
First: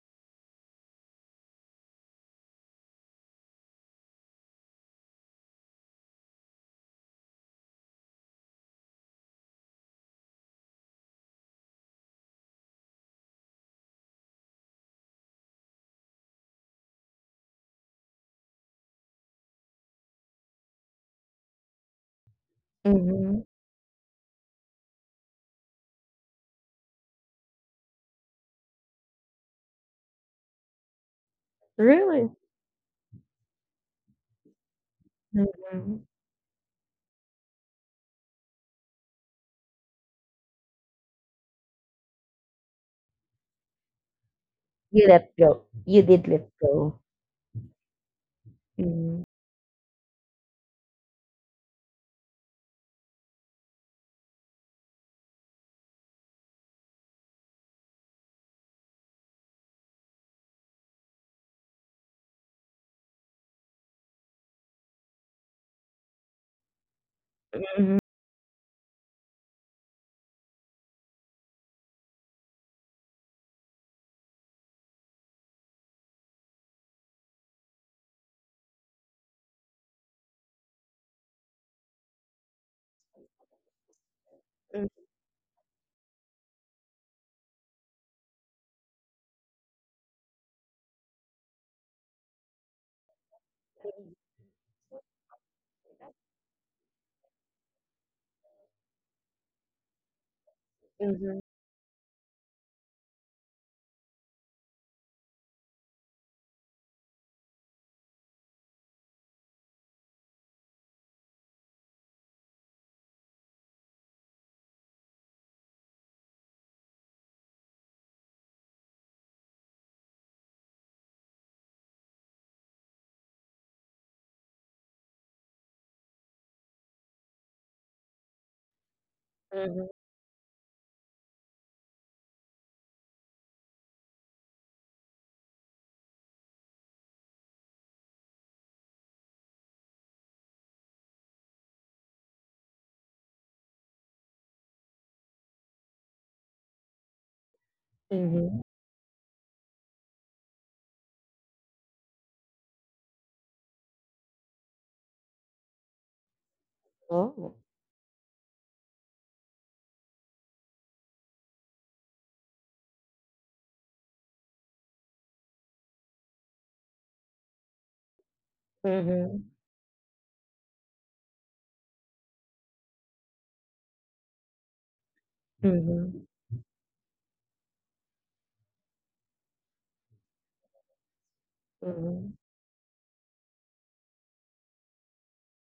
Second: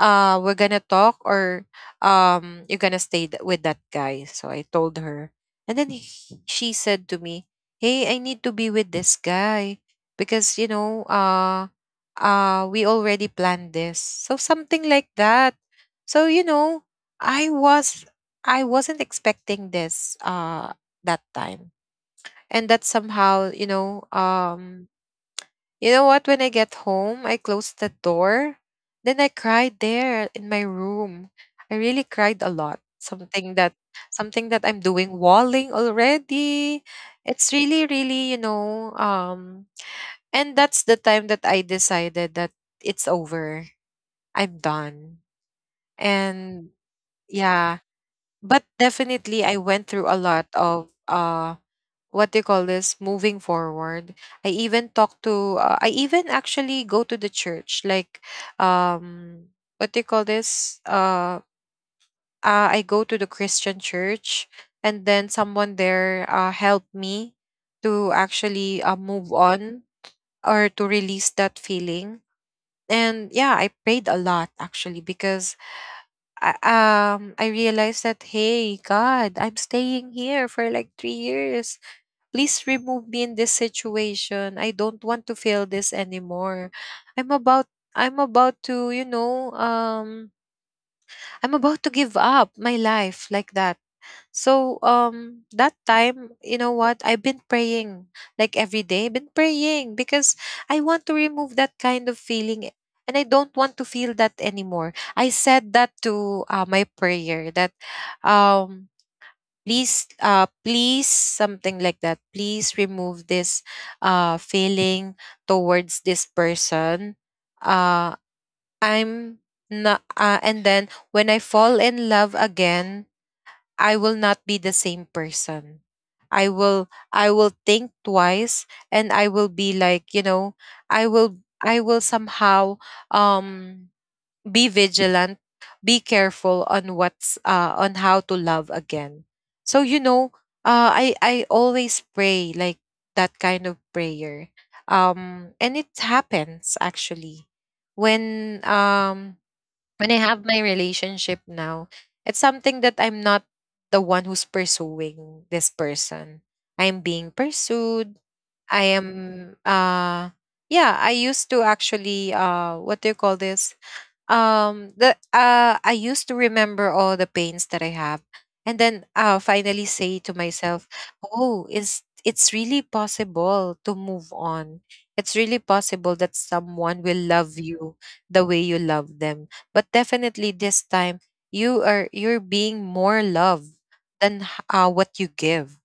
we're gonna talk, or, you're gonna stay with that guy. So I told her. And then she said to me, hey, I need to be with this guy because, you know, we already planned this, so something like that. So, you know, I was, I wasn't expecting this, that time. And that somehow, mhm. you know, you know what? When I get home, I closed the door. Then I cried there in my room. I really cried a Really? lot. Something that, I'm doing walling Mhm. already. It's really, really, you know, and that's the time that I decided that it's over. I'm done. You let go. You did let And go. yeah. But definitely Mhm, I went through a lot of, what do you call this, moving forward. I even actually go to the church, like, um what do you call this, I go to the Christian church. And then someone there, helped me mhm, to actually, move on or to release that feeling. And yeah, I prayed a lot actually because I, I realized that, hey God, I'm staying here for like 3 years. Please remove me in this situation. I mhm, don't want to feel this anymore. I'm about, I'm about to, you know, I'm about to give up my life, like that. So, that time, you know what? I've been praying like every day. I've been praying because I want to mhm, remove that kind of feeling, and I don't want to feel that anymore. I said that to, my prayer that, um please, something like that, please remove this, feeling towards this person. Uh I'm not And then when I fall in love again, I will not be the same person. i will I will think twice, and I will be mhm, like, you know, i will I will somehow, um be vigilant, be careful on what's, on how to love again. So, you know, I always pray, like, that kind of prayer. And it happens actually when, mhm. When I have my relationship now, it's something that I'm not the one who's pursuing this person. I'm being Oh. pursued. I am, uh yeah, I used to actually, what do you call this? The I used to remember all the pains that I have, and then, Mhm, finally say to myself, "Oh, it's really possible to move on. It's really possible mhm, that someone will love you the way you love them. But definitely this time you are, you're mhm, being more loved than what you give."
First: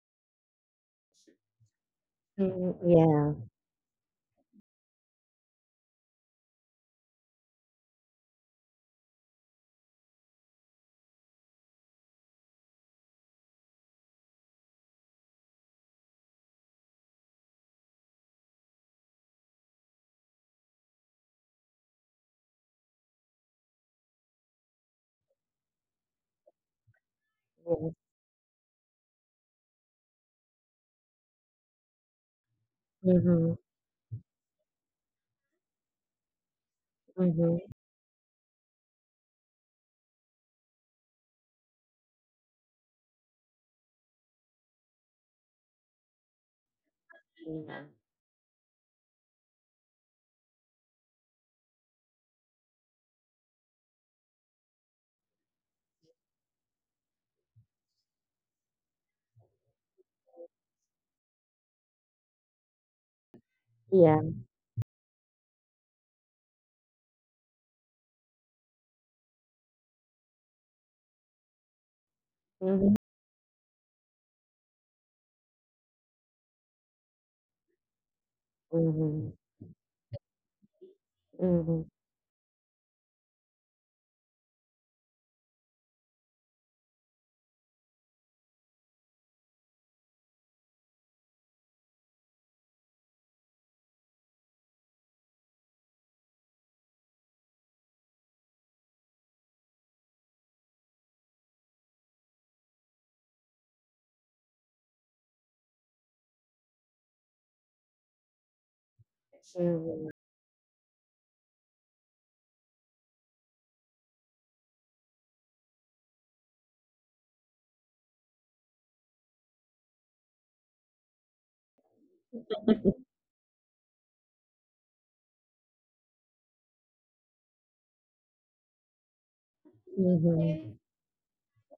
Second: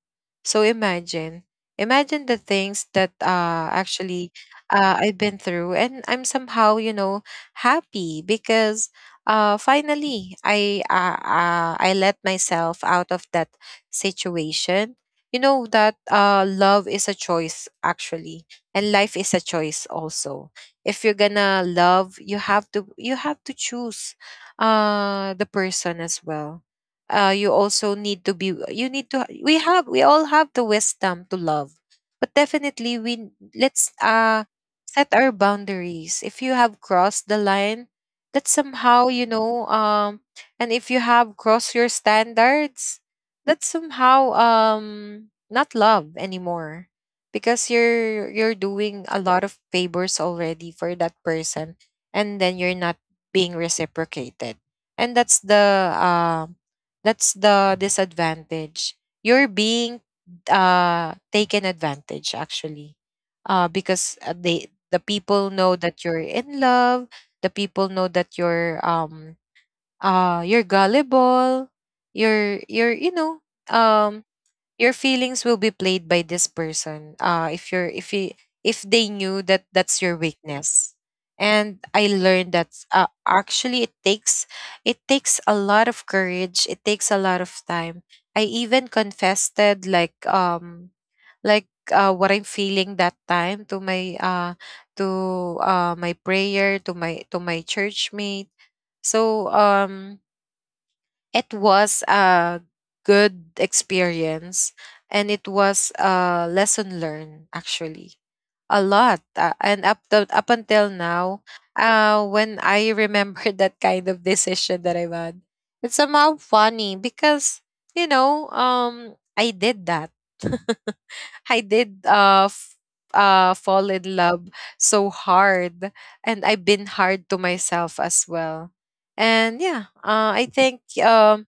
So imagine, imagine the mhm. things that, Yeah. Actually, I've been through. And I'm somehow, you know, happy because, finally I let myself out of that situation. You know that, love is a choice actually, and life is a choice also. If you're gonna love, you have to choose, the person as well. You Yeah. also need to be you need to, we all have the wisdom to love. But definitely we, Mhm, let's set our boundaries. If you have crossed the mhm. line, that's somehow, you know, and if you have crossed your standards, that's somehow, not love anymore, because Yeah. you're doing a lot of favors already for that person, and then you're not being reciprocated. And that's the, disadvantage. You're being, taken advantage, actually. Yeah. Because they, the people know that you're in love, the people know that you're, you're gullible, Mhm. you know, um your feelings will be played by this person, if you're, if they Mhm. knew that that's your weakness. And Mhm. I learned that, actually, it takes, it takes a lot of courage, it takes a lot of time. I even confessed, like, what I'm feeling that time to my, to my prayer, to my, to my church mate. So, it was a good experience, and it was a lesson learned, actually, a lot. Mhm. And up to, up until now, when I remember that kind of decision that I had, it's somehow funny because, you know, I did that. I did, fall in love so hard, and I've been hard to myself as well. And yeah, Mhm. I think,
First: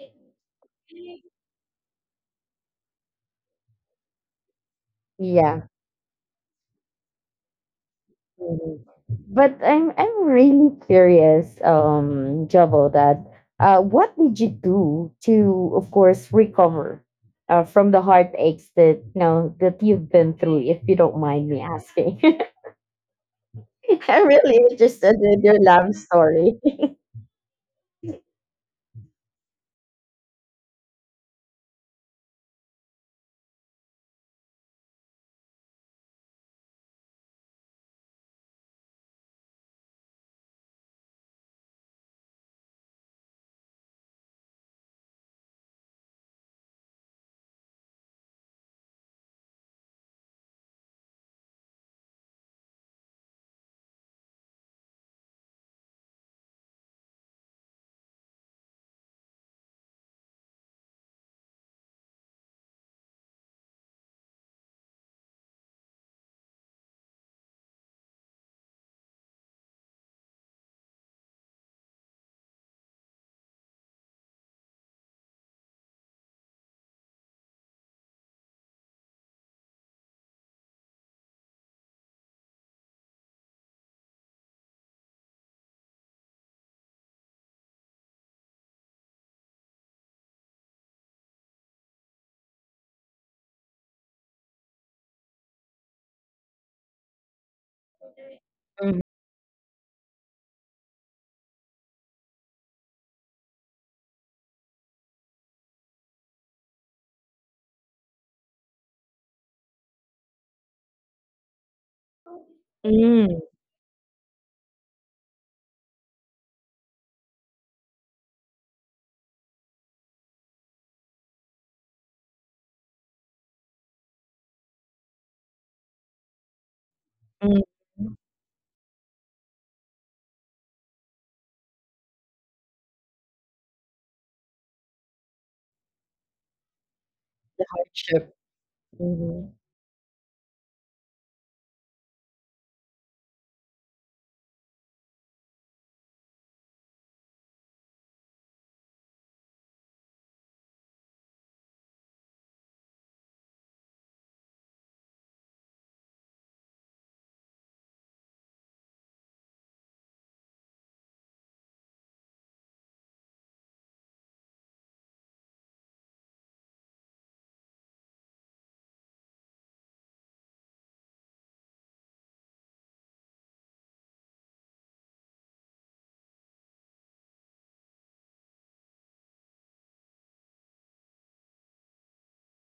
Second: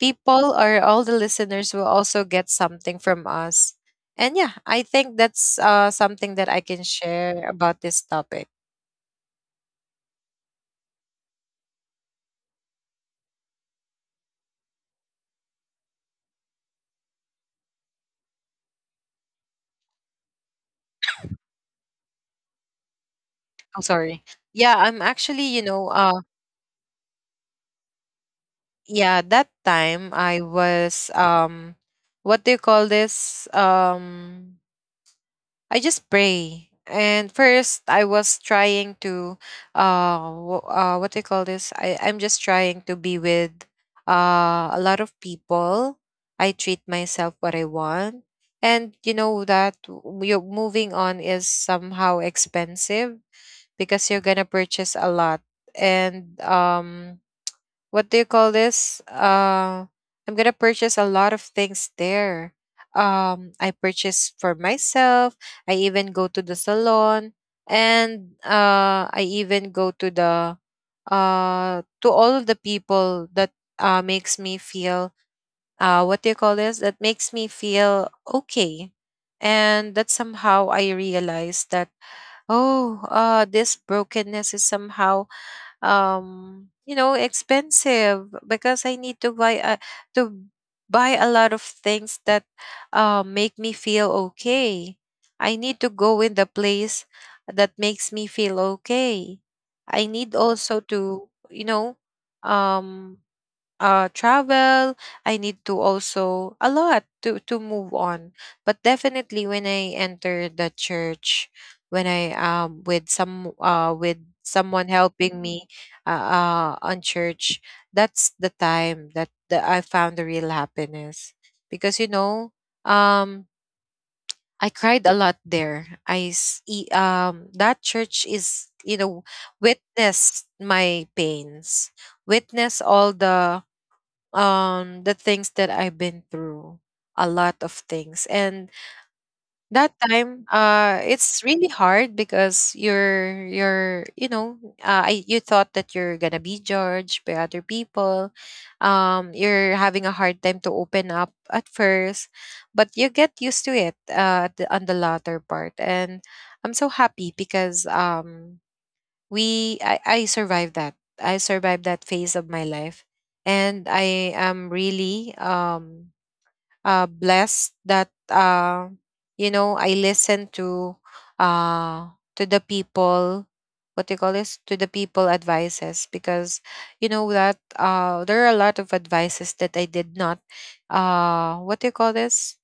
people, or all the listeners, will also get something from us. And yeah, I think that's, Yeah. Something that I can share about this topic. Mhm. But I'm really curious, Jovo, that what did you do to, of course, recover from the heartaches that you know that you've been through? If you don't mind me asking, I'm sorry. I'm really Yeah, I'm interested actually, in you your know, love story. yeah, that time I was, what do you call this? I just pray. And first, I was trying to, wh- what do you call this? I'm just trying to be with, a lot of people. I treat myself what I want, and you know that you're moving on is somehow expensive because you're gonna purchase a lot, and what do you call this? I'm gonna purchase a lot of things there. I purchase for myself. I even go to the salon, and I even go to the to all of the people that makes me feel what do you call this? That makes me feel okay. And that somehow I realized that oh this brokenness is somehow you know expensive because I need to buy a lot of things that make me feel okay. I need to go in the place that makes me feel Mhm. okay. I need also to, you know, um travel. I need to also a lot to move on. But definitely when I enter the church, when I with Mm, some with someone helping me on church, that's the time that I found the real happiness because you know, um I cried a lot there. Mhm. That church is, you know, witnessed my pains, witness all the things that I've been through, a lot of Courtship. things. And Mhm. that time, it's really hard because you're you know, you thought that you're gonna be judged by other people. You're having a hard time to open up at first, but you get used to it at on the latter part. And I'm so happy because I survived that. I survived that phase of my life, and I am really blessed that you know, I listen uh to the people. What do you call this, to the people advices, because you know that there are a lot of advices that I did not what do you call this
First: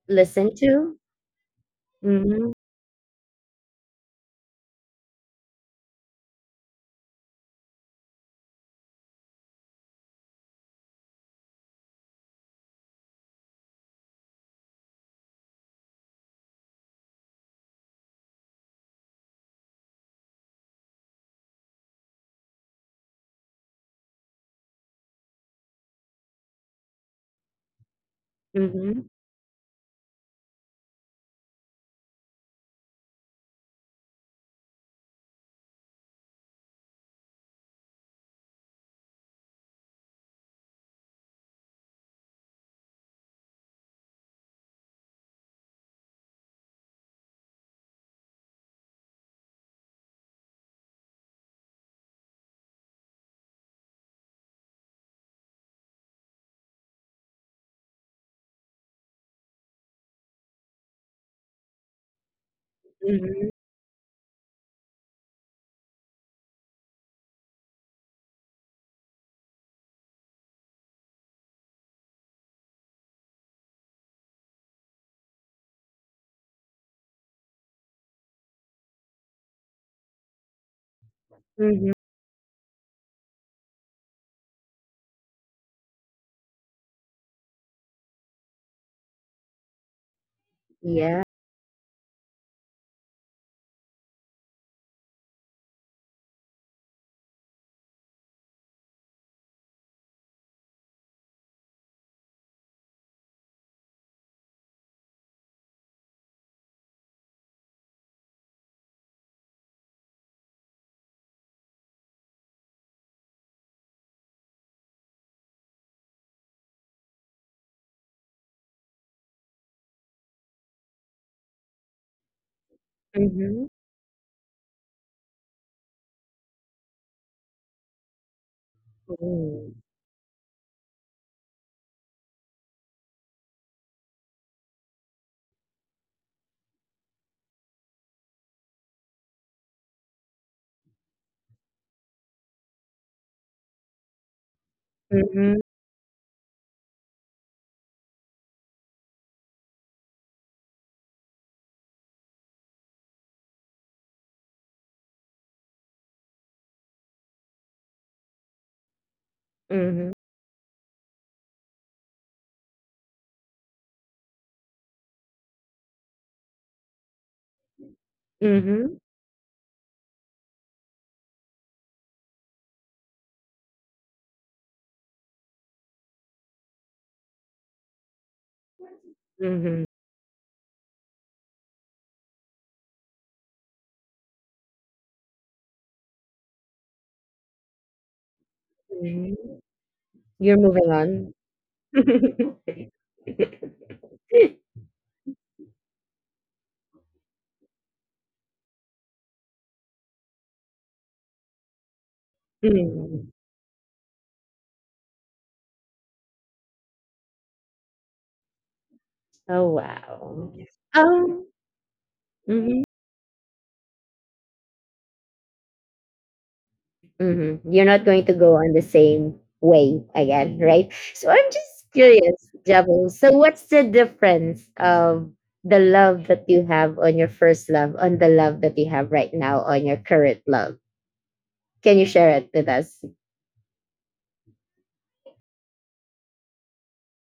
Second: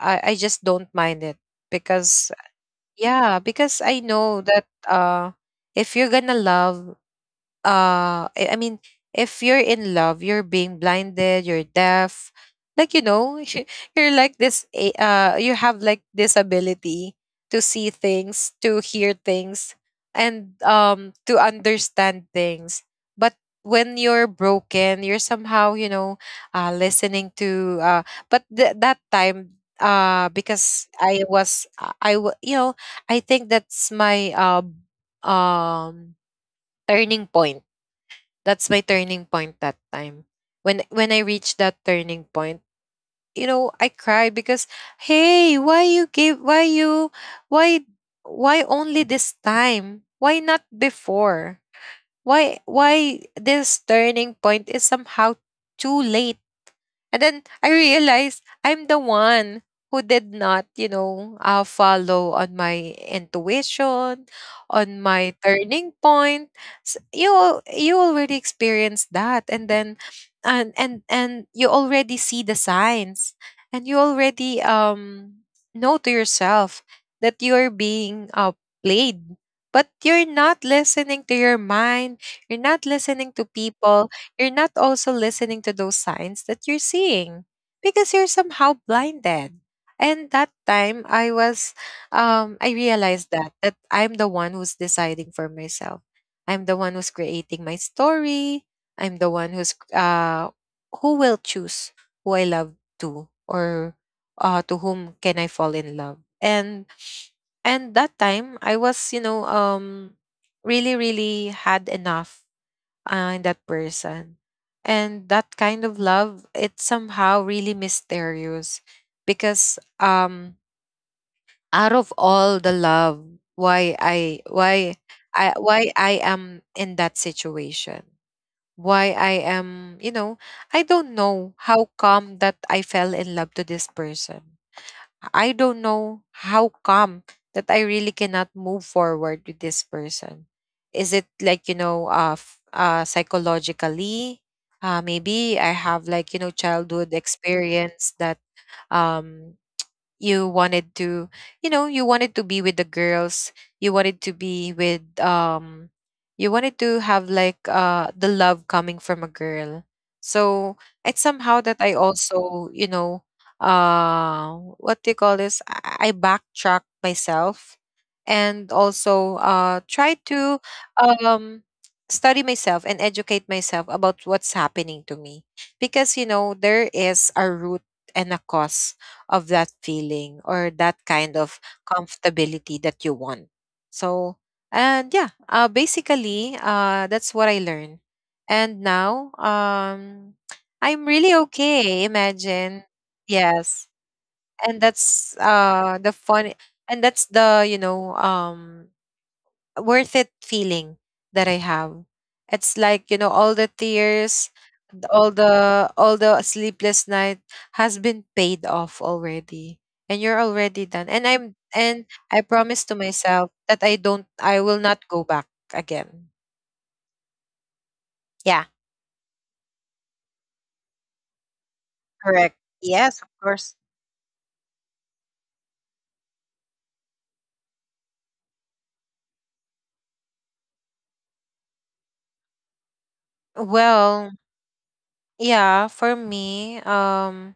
I Listen just don't to. mind it because, Mhm. yeah, because I know that if you're gonna love uh I I mean if you're in love, you're being blinded, you're deaf, like, you know, you're like this you have like this ability to see things, to hear things, and to understand things. But when you're broken, you're somehow, you know, listening to that Mhm. time. Because I was I wa- You know, I think that's my um turning point. That's my turning point that time. When I reached that turning point, you know, I cried because, hey, why why only this time? Why not before? Why this turning point is somehow too late? And then I realized I'm the one who did not, you know, follow on my Mhm. intuition, on my turning point. You you already experienced that, and then, and you already see the signs, and you already know to yourself that you are being played, but you're not listening to your Mhm. mind. You're not listening to people, you're not also listening to those signs that you're seeing because you're somehow blinded. And that time Yeah. I was, I realized that I'm the one who's deciding for myself. I'm the one who's creating my story. I'm the one who's who will choose who I love to, or to whom can I fall in love. And that time I was, you know, really really had enough in that person. And that kind of love, it's somehow really mysterious because, out of all the love, Mhm. why I why why I am in that situation. Why I Mm. am, you know, I don't know how come that I fell in love to this person. I don't know how come that I really cannot move forward with this person. Is it like, you know, psychologically? Maybe I Mhm. have like, you know, childhood experience that, um you wanted to, you know, you wanted to be with the girls, you wanted to be with, you wanted to have like the love coming from a girl. Mhm. So it's somehow that I also, you know, uh what do you call this I backtrack myself and Mhm. also try to um study myself and educate myself about what's happening to me, because you know there is a root and a cause of that Mhm. feeling or that kind of comfortability that you want. So, and yeah, basically, that's what I learned. And now, Mhm. You're moving I'm really on. okay. Imagine, yes, and that's the fun, and that's the, you know, worth it feeling that I have. It's like, you know, Mm. all the tears, all the sleepless night has been paid off already. Oh, And you're wow. already done. And I'm Um, and I promise to mhm. myself that I will not go back again. Hmm. You're not going to Yeah, go on the same way again, right? So I'm just curious, correct. Yes, Jabo. of So course. what's the difference of the love that you have on your first love on the love that you have right now on your current love? Can you share it with us? Well, yeah, for me,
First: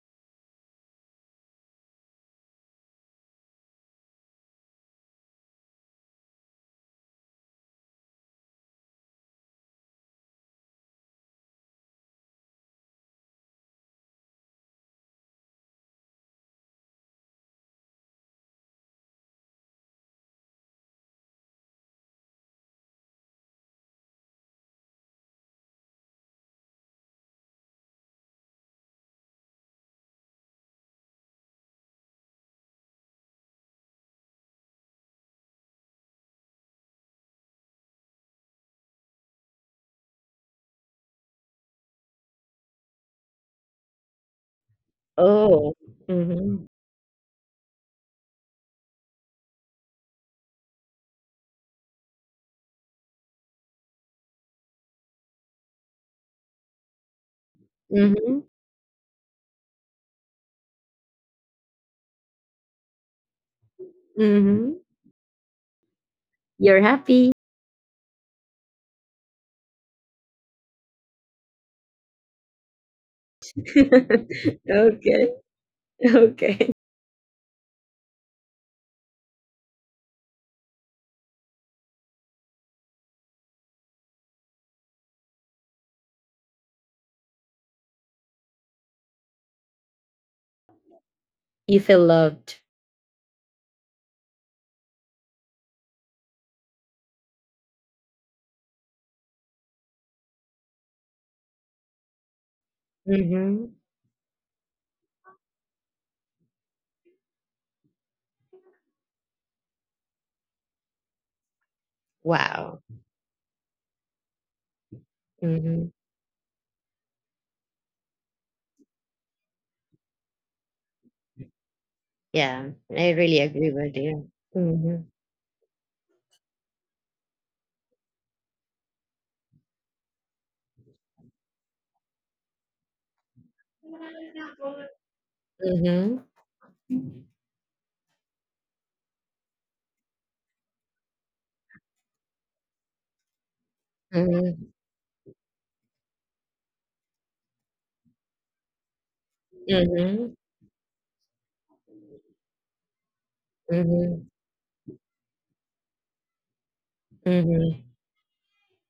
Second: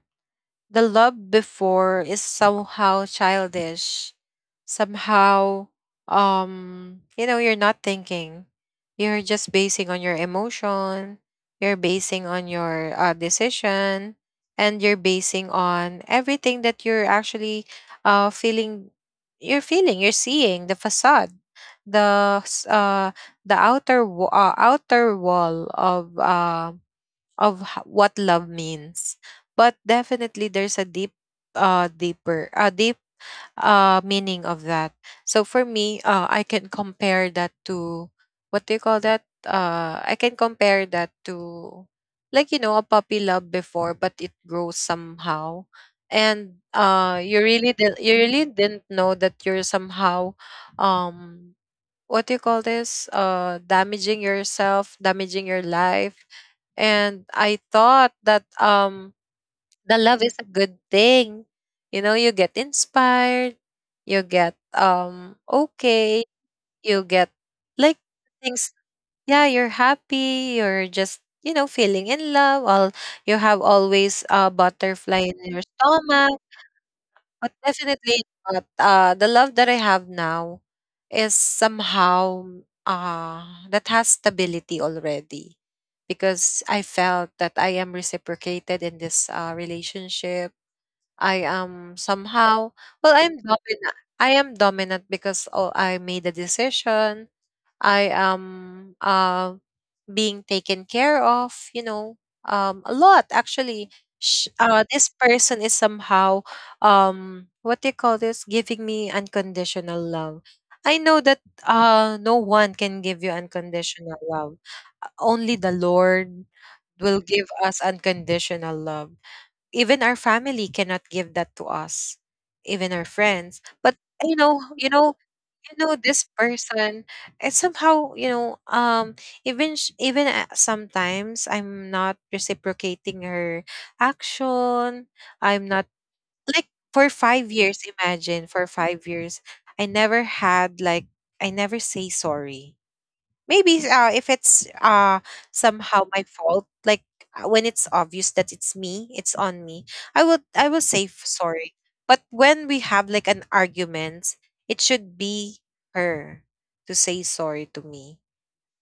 the love before is somehow childish. Somehow, you know, you're not thinking. You're just basing on your emotion. You're basing on your decision, and you're basing on everything that you're actually feeling. You're feeling. You're seeing the facade, the s- uh the outer outer wall of what love means. But definitely there's a deeper, a deep meaning of that. So for me, I can compare that to, what do you call that? Uh, I can compare that to, like, you know, a puppy love before, but it grows somehow. Oh. And Mm-hmm. you really did you really didn't know that you're somehow, um what do you call this damaging yourself, damaging your life. And I thought that, Mm-hmm. The love is a good thing. You know, you get inspired, you get Mm-hmm. Okay, you get You're happy. like things. Yeah, you're happy, you're just, you know, feeling in love, all, you have always a butterfly in your Okay. stomach. Okay. But definitely not the love that I have now is somehow, uh, that has stability already because I felt that I am reciprocated in this relationship. I am You feel somehow well. loved. I'm dominant. I am dominant because, oh, I made a decision. I am being taken care of, you know, a lot actually. Mm-hmm. This person is somehow, what do you call this, giving me unconditional love. I know that no one can Wow. give you unconditional love. Only the Mm-hmm. Lord will give us unconditional love. Even our family cannot give that to us, Yeah, even I our really friends. agree with But you. you know, Mm-hmm. You know this person, it's somehow, you know, even sometimes I'm not reciprocating her Mhm, action. I'm not like, for 5 years, imagine, for 5 years I never had like, I never say sorry. Maybe if mhm, it's somehow my fault, like when it's obvious that it's me, it's on me, mhm, I will say sorry. But when we have like an mhm, argument, it should be her to say sorry mhm. to me.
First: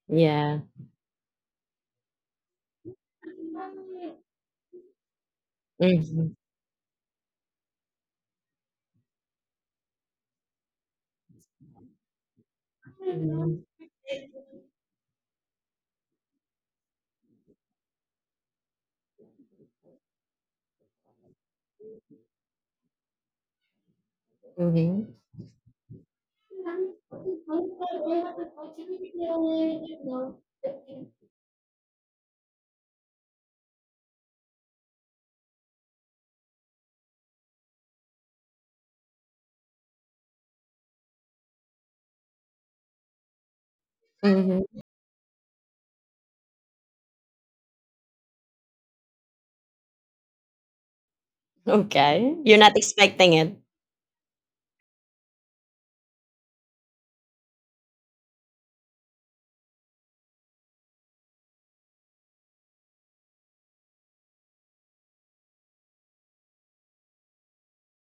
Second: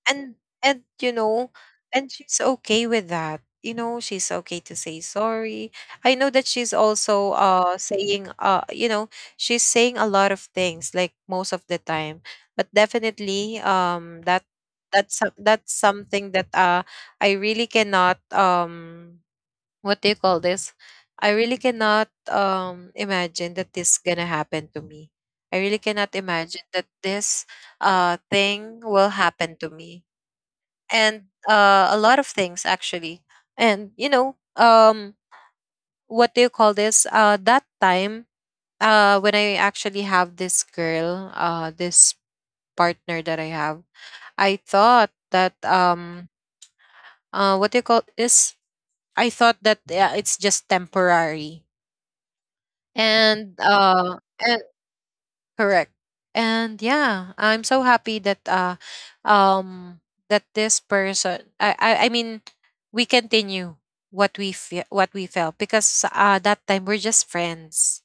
and Yeah. and you know, and she's okay with that. You know, she's okay to say sorry. I know Mhm, that she's also saying you know, she's saying a lot of things, like, most of the time. But definitely, mhm, that, that's something that I really cannot what do you call this I really cannot imagine that this gonna happen to me. mhm. I really cannot imagine that this thing will happen to me. And a lot of things actually. And you know, what do you call this? That time, when I actually have this girl, this partner that I have, I Mhm. thought that, what do you call this? I thought that it's just temporary, Okay. You're not expecting and it. Correct. And yeah, I'm so happy that, um that this person, we continue what we what we felt, because that time we're just friends.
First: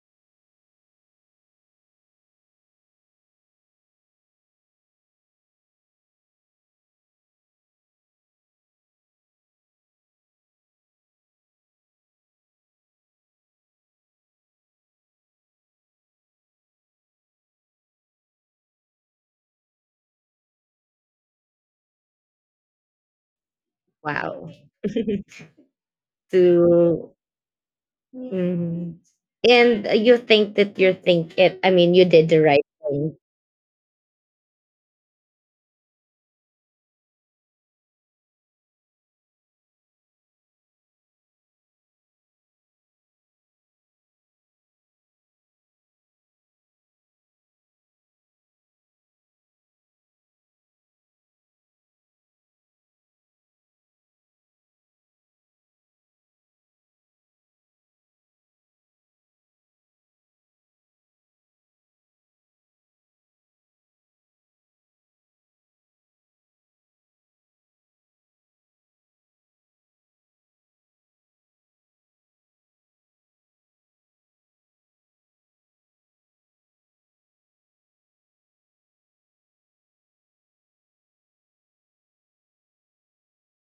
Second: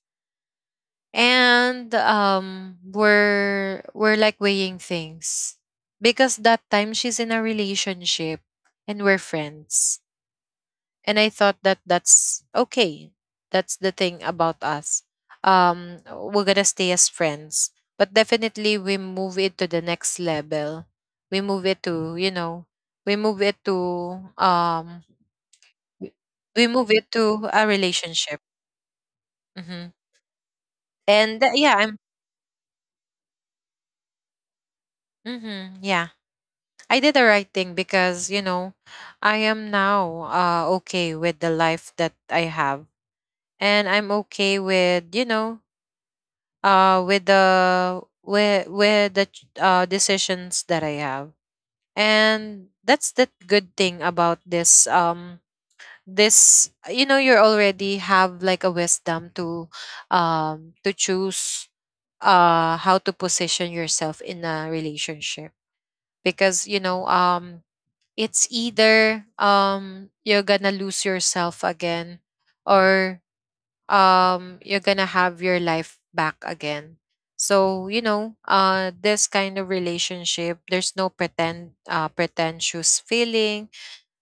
And we're like weighing things because that time she's in a relationship and we're friends, and I thought that that's okay. That's the thing about us. um we're gonna stay as friends, but definitely we move it to the next level. We move it to we move it to Wow. W- we move it To to a relationship. mhm. And Hmm. You think and it, I yeah, mean, I'm you did the right thing. hmm yeah, I did the right thing because you know I am now okay with the life that I have, and I'm okay with, you know, with the with the decisions that I have. And that's the good thing about this, this, you know, you already have like a wisdom to choose how to position yourself in a relationship, because you know it's either you're gonna lose yourself again or you're gonna have your life back again. So you know, this kind of relationship, there's no pretend pretentious feeling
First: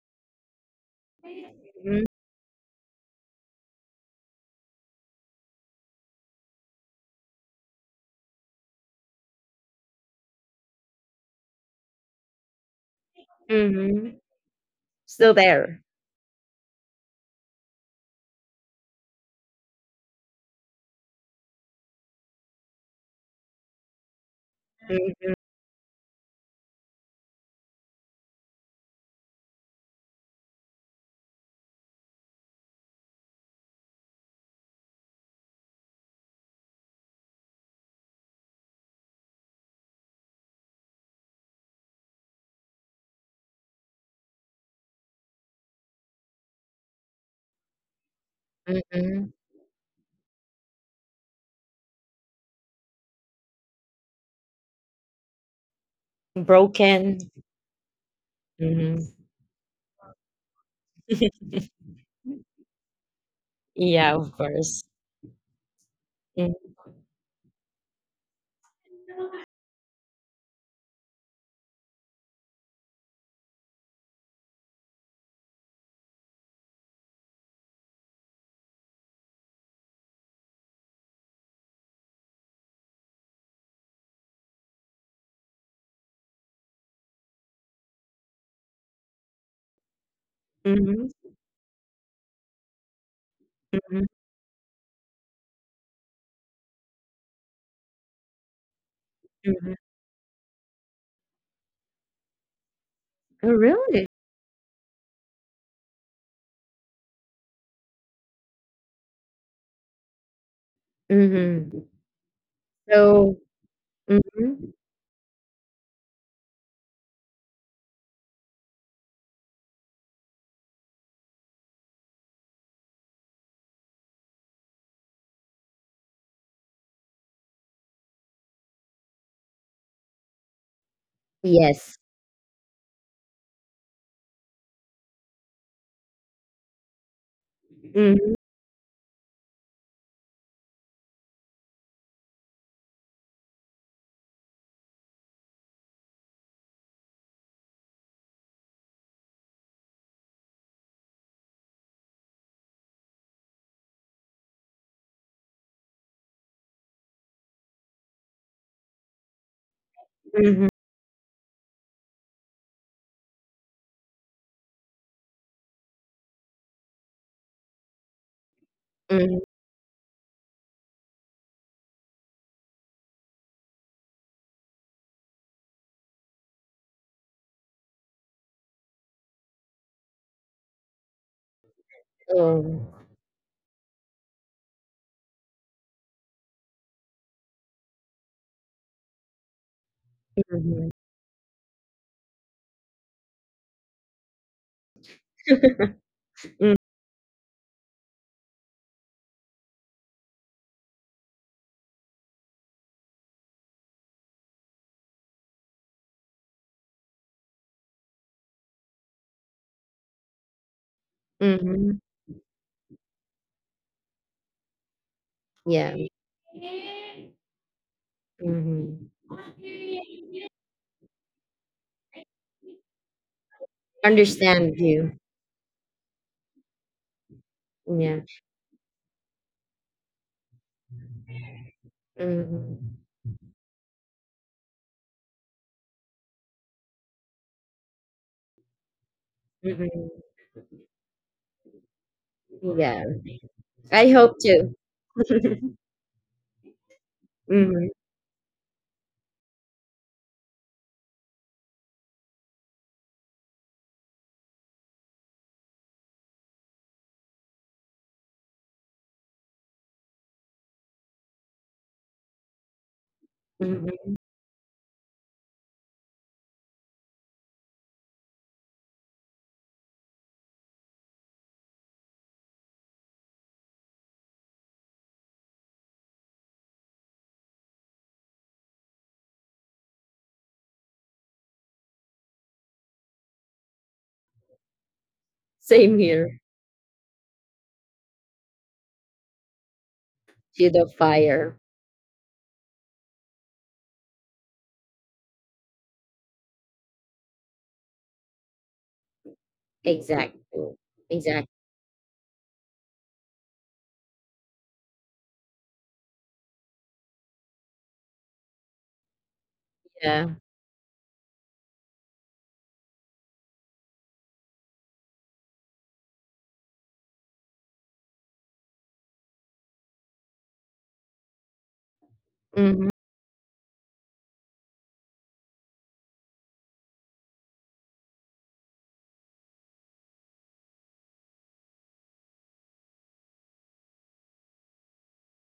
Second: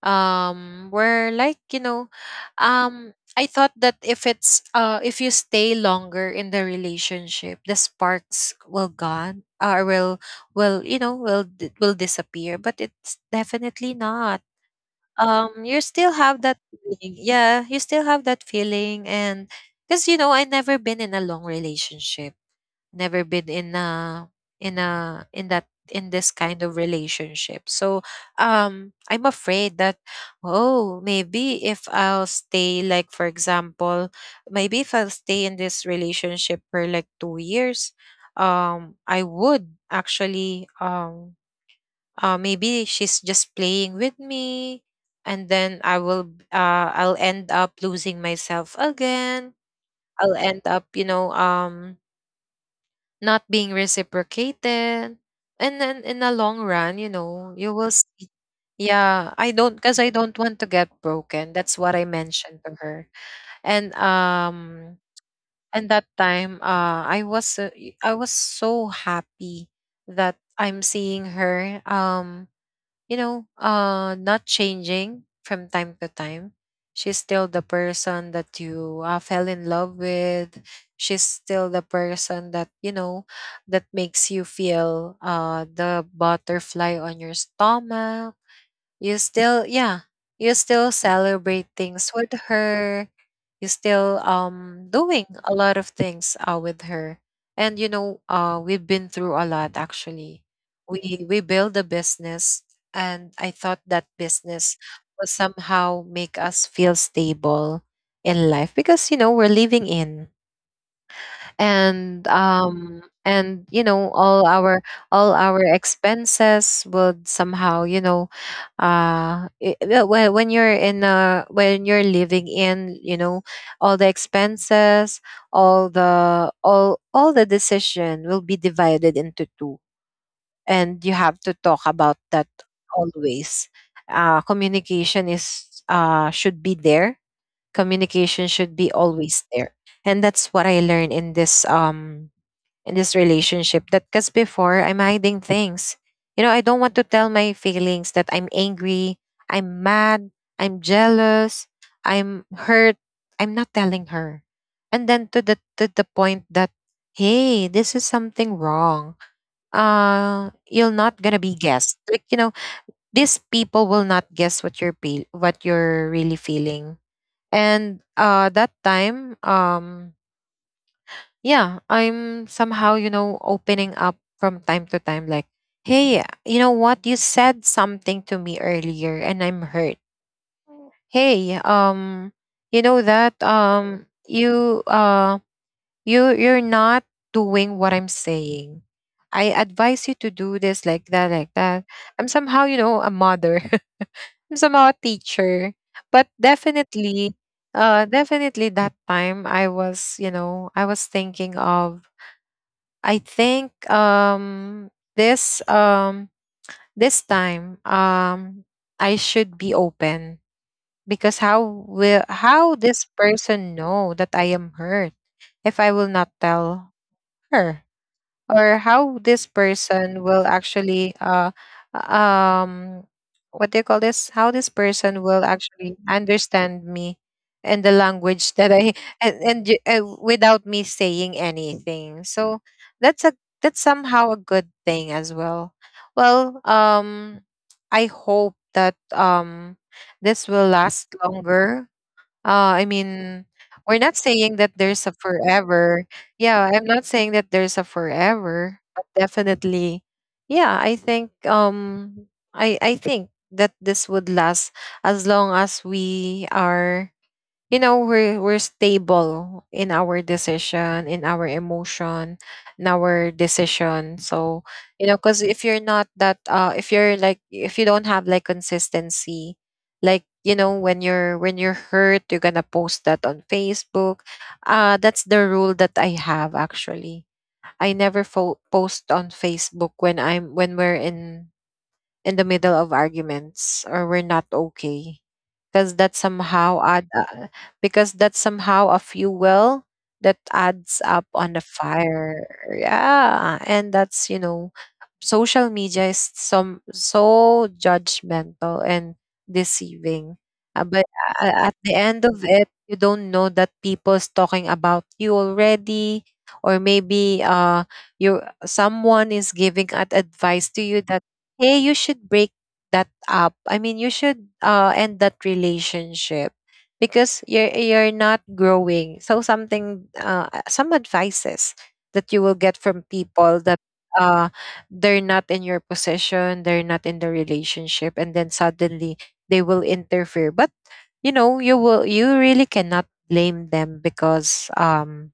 where, like, you Mhm. know, I thought that if it's if you stay longer in the relationship, the sparks will gone will, you know, will will disappear. But it's definitely Mhm. not. Still You there. still have that feeling. Yeah, you still have that feeling. And because, you know, I never been in a long relationship, never been in a in Mhm. that in this kind of relationship. So I'm afraid that oh, maybe if I'll stay, like, for example, maybe if I'll stay in this relationship for like 2 years, I would actually maybe she's just playing with me, and then I will I'll end up losing myself Mhm. again. I'll end up, you know, not being reciprocated, and then in the long run, you Broken. know, you will see. Mm-hmm. Yeah, I don't, because I don't want to get broken. That's what I mentioned to her. and Yeah, of um course. and that time Mm. I was I was so happy that I'm seeing her, you know, not changing from time to time. She's still the person that you fell in love with. She's still the person that, you know, that makes you feel the butterfly on your stomach. You still yeah, you still Mhm, celebrate things with her. You still mhm, doing a lot of things with her. And you know, we've been through a lot mhm. actually. We build a business, and I Oh, thought that really? business will somehow make us feel stable in life, because you know, we're living in. Mhm. And So and you know, mhm. all our expenses would somehow, you know, when you're in when you're living in, you know, all the expenses, all the decision will be divided into two, and you have to talk Yes. about that always. Communication is should be there. Communication Mhm, should be always there. And that's what I learned in this, in this relationship, that because before I'm hiding things. You know, I don't want to tell my feelings that I'm angry, I'm mad, I'm jealous, I'm hurt. I'm not telling her. And then to the point that, hey, this is something wrong. Mhm, You're not gonna be guessed. Like, you know, these people will not guess what you're what you're really feeling. And that time, mhm. Yeah, I'm somehow, you know, opening up from time to time, like, hey, you know what? You said something to me earlier and I'm hurt. Hey, you Oh. know that you you're not doing what I'm saying. I advise you to do this like Mhm. that, like that. I'm somehow, you know, a mother. I'm somehow a teacher. But Mm, definitely, definitely that time I was, you know, I was thinking of I think this this time, I should be open, because how mhm. will how this person know that I am hurt if I will Yeah. not tell her? Or how Mhm. this person will actually um what do you call this, how this Understand person you. will actually understand me in the Yeah. language that I and without me saying anything. So Mhm. that's a that's somehow a good thing as well. Well, I hope that Mhm. this will last longer. Uh, I Yeah. mean, we're not I saying hope that to. there's a forever. Yeah, I'm not saying that there's a Mhm, forever, but definitely, yeah, I think I think that this would last as long as we are, you know, we're stable in our decision, in our emotion, in our decision. mhm. So you know, because if you're not that, if you're like, if you don't have like consistency, like, you know, when you're hurt, you're gonna post that on Facebook. That's the rule that I have actually. I never post on Facebook when I'm when we're in the middle of arguments, or we're not okay, because that Same here. somehow add because that's somehow a fuel, well, that To adds the up on the fire. fire. Yeah, and that's, you know, social media is some so judgmental and deceiving. Exactly. But Exactly. At the end of it, you don't know that people's talking about you already, or maybe you someone is giving an Yeah. advice to you that hey, you should break that up. I mean, you should end that relationship, because you're not growing. So something, some advices that you will get from Mhm. people that uh, they're not in your position, they're not in the relationship, and then suddenly they will interfere. But you know, you will you really cannot blame them, because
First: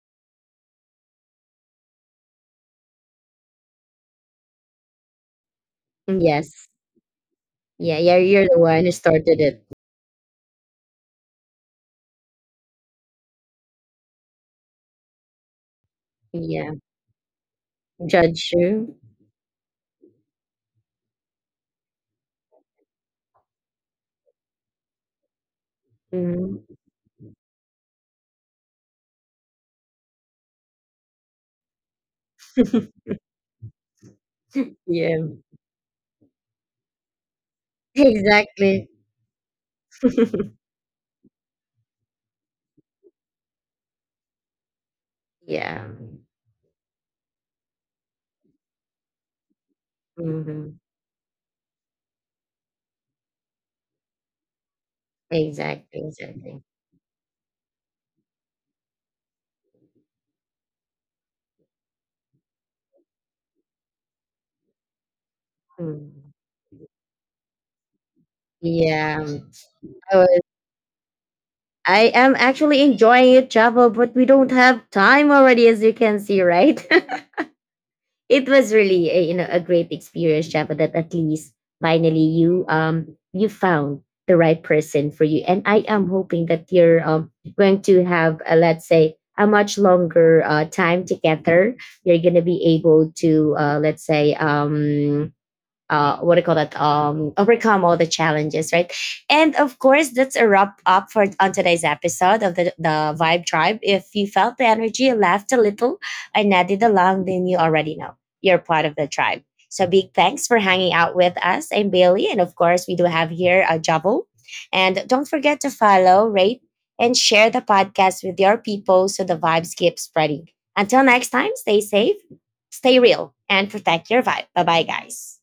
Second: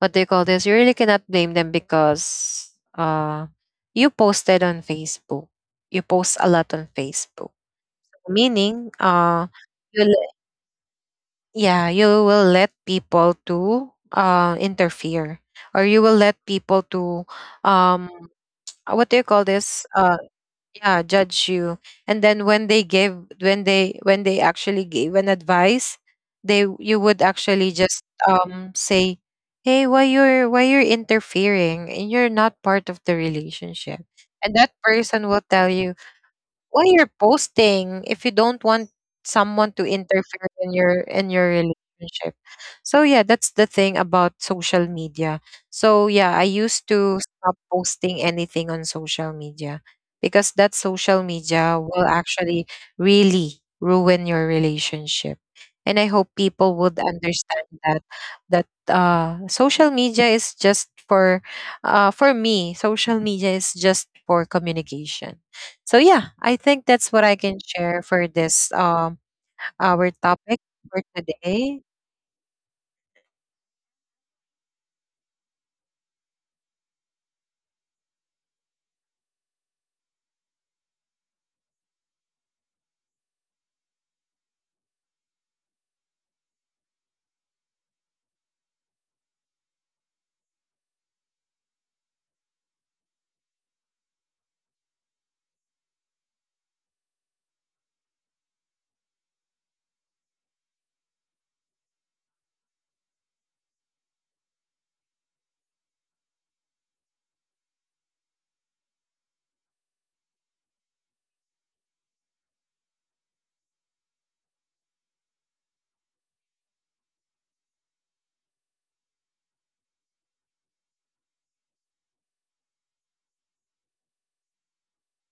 what do you call this? You really cannot blame them, because you posted on Facebook. You post a Yes. lot on Facebook, Yeah, yeah, you're the one who meaning started it. you le- yeah, you will let people to interfere, or you will let Yeah, people to um, judge you. what do you call this? Yeah, judge you, and then when they give when they actually gave an advice, Hmm. they you would actually just say, hey, why you're interfering and you're not part of the relationship? And that Yeah, person will tell you, why you're posting if you don't exactly. want someone to interfere in your relationship? So yeah, that's the thing about social media. Yeah, So yeah, I used to stop posting anything on social media, because hmm, that social media will actually really ruin your relationship. exactly, And I hope exactly. people would understand that social media is just for me, social media is just for communication. So Mm. yeah, I think that's what I can share for this Yeah, I our was. topic for today. I am actually enjoying it, Java, but we don't have time already, as you can see, right? It was really a, you know a great experience, Java. That at least finally you found the right person for you, and I am hoping that you're going to have a, let's say a much longer time together. You're gonna be able to let's say what do you call that? Overcome all the challenges, right? And of course, that's a wrap up for on today's episode of the Vibe Tribe. If you felt the energy, laughed a little, and nodded along, then you already know you're part of the tribe. So big thanks for hanging out with us. I'm Bailey, and of course, we do have here a Javo. And don't forget to follow, rate, and share the podcast with your people so the vibes keep spreading. Until next time, stay safe, stay real, and protect your vibe. Bye bye, guys.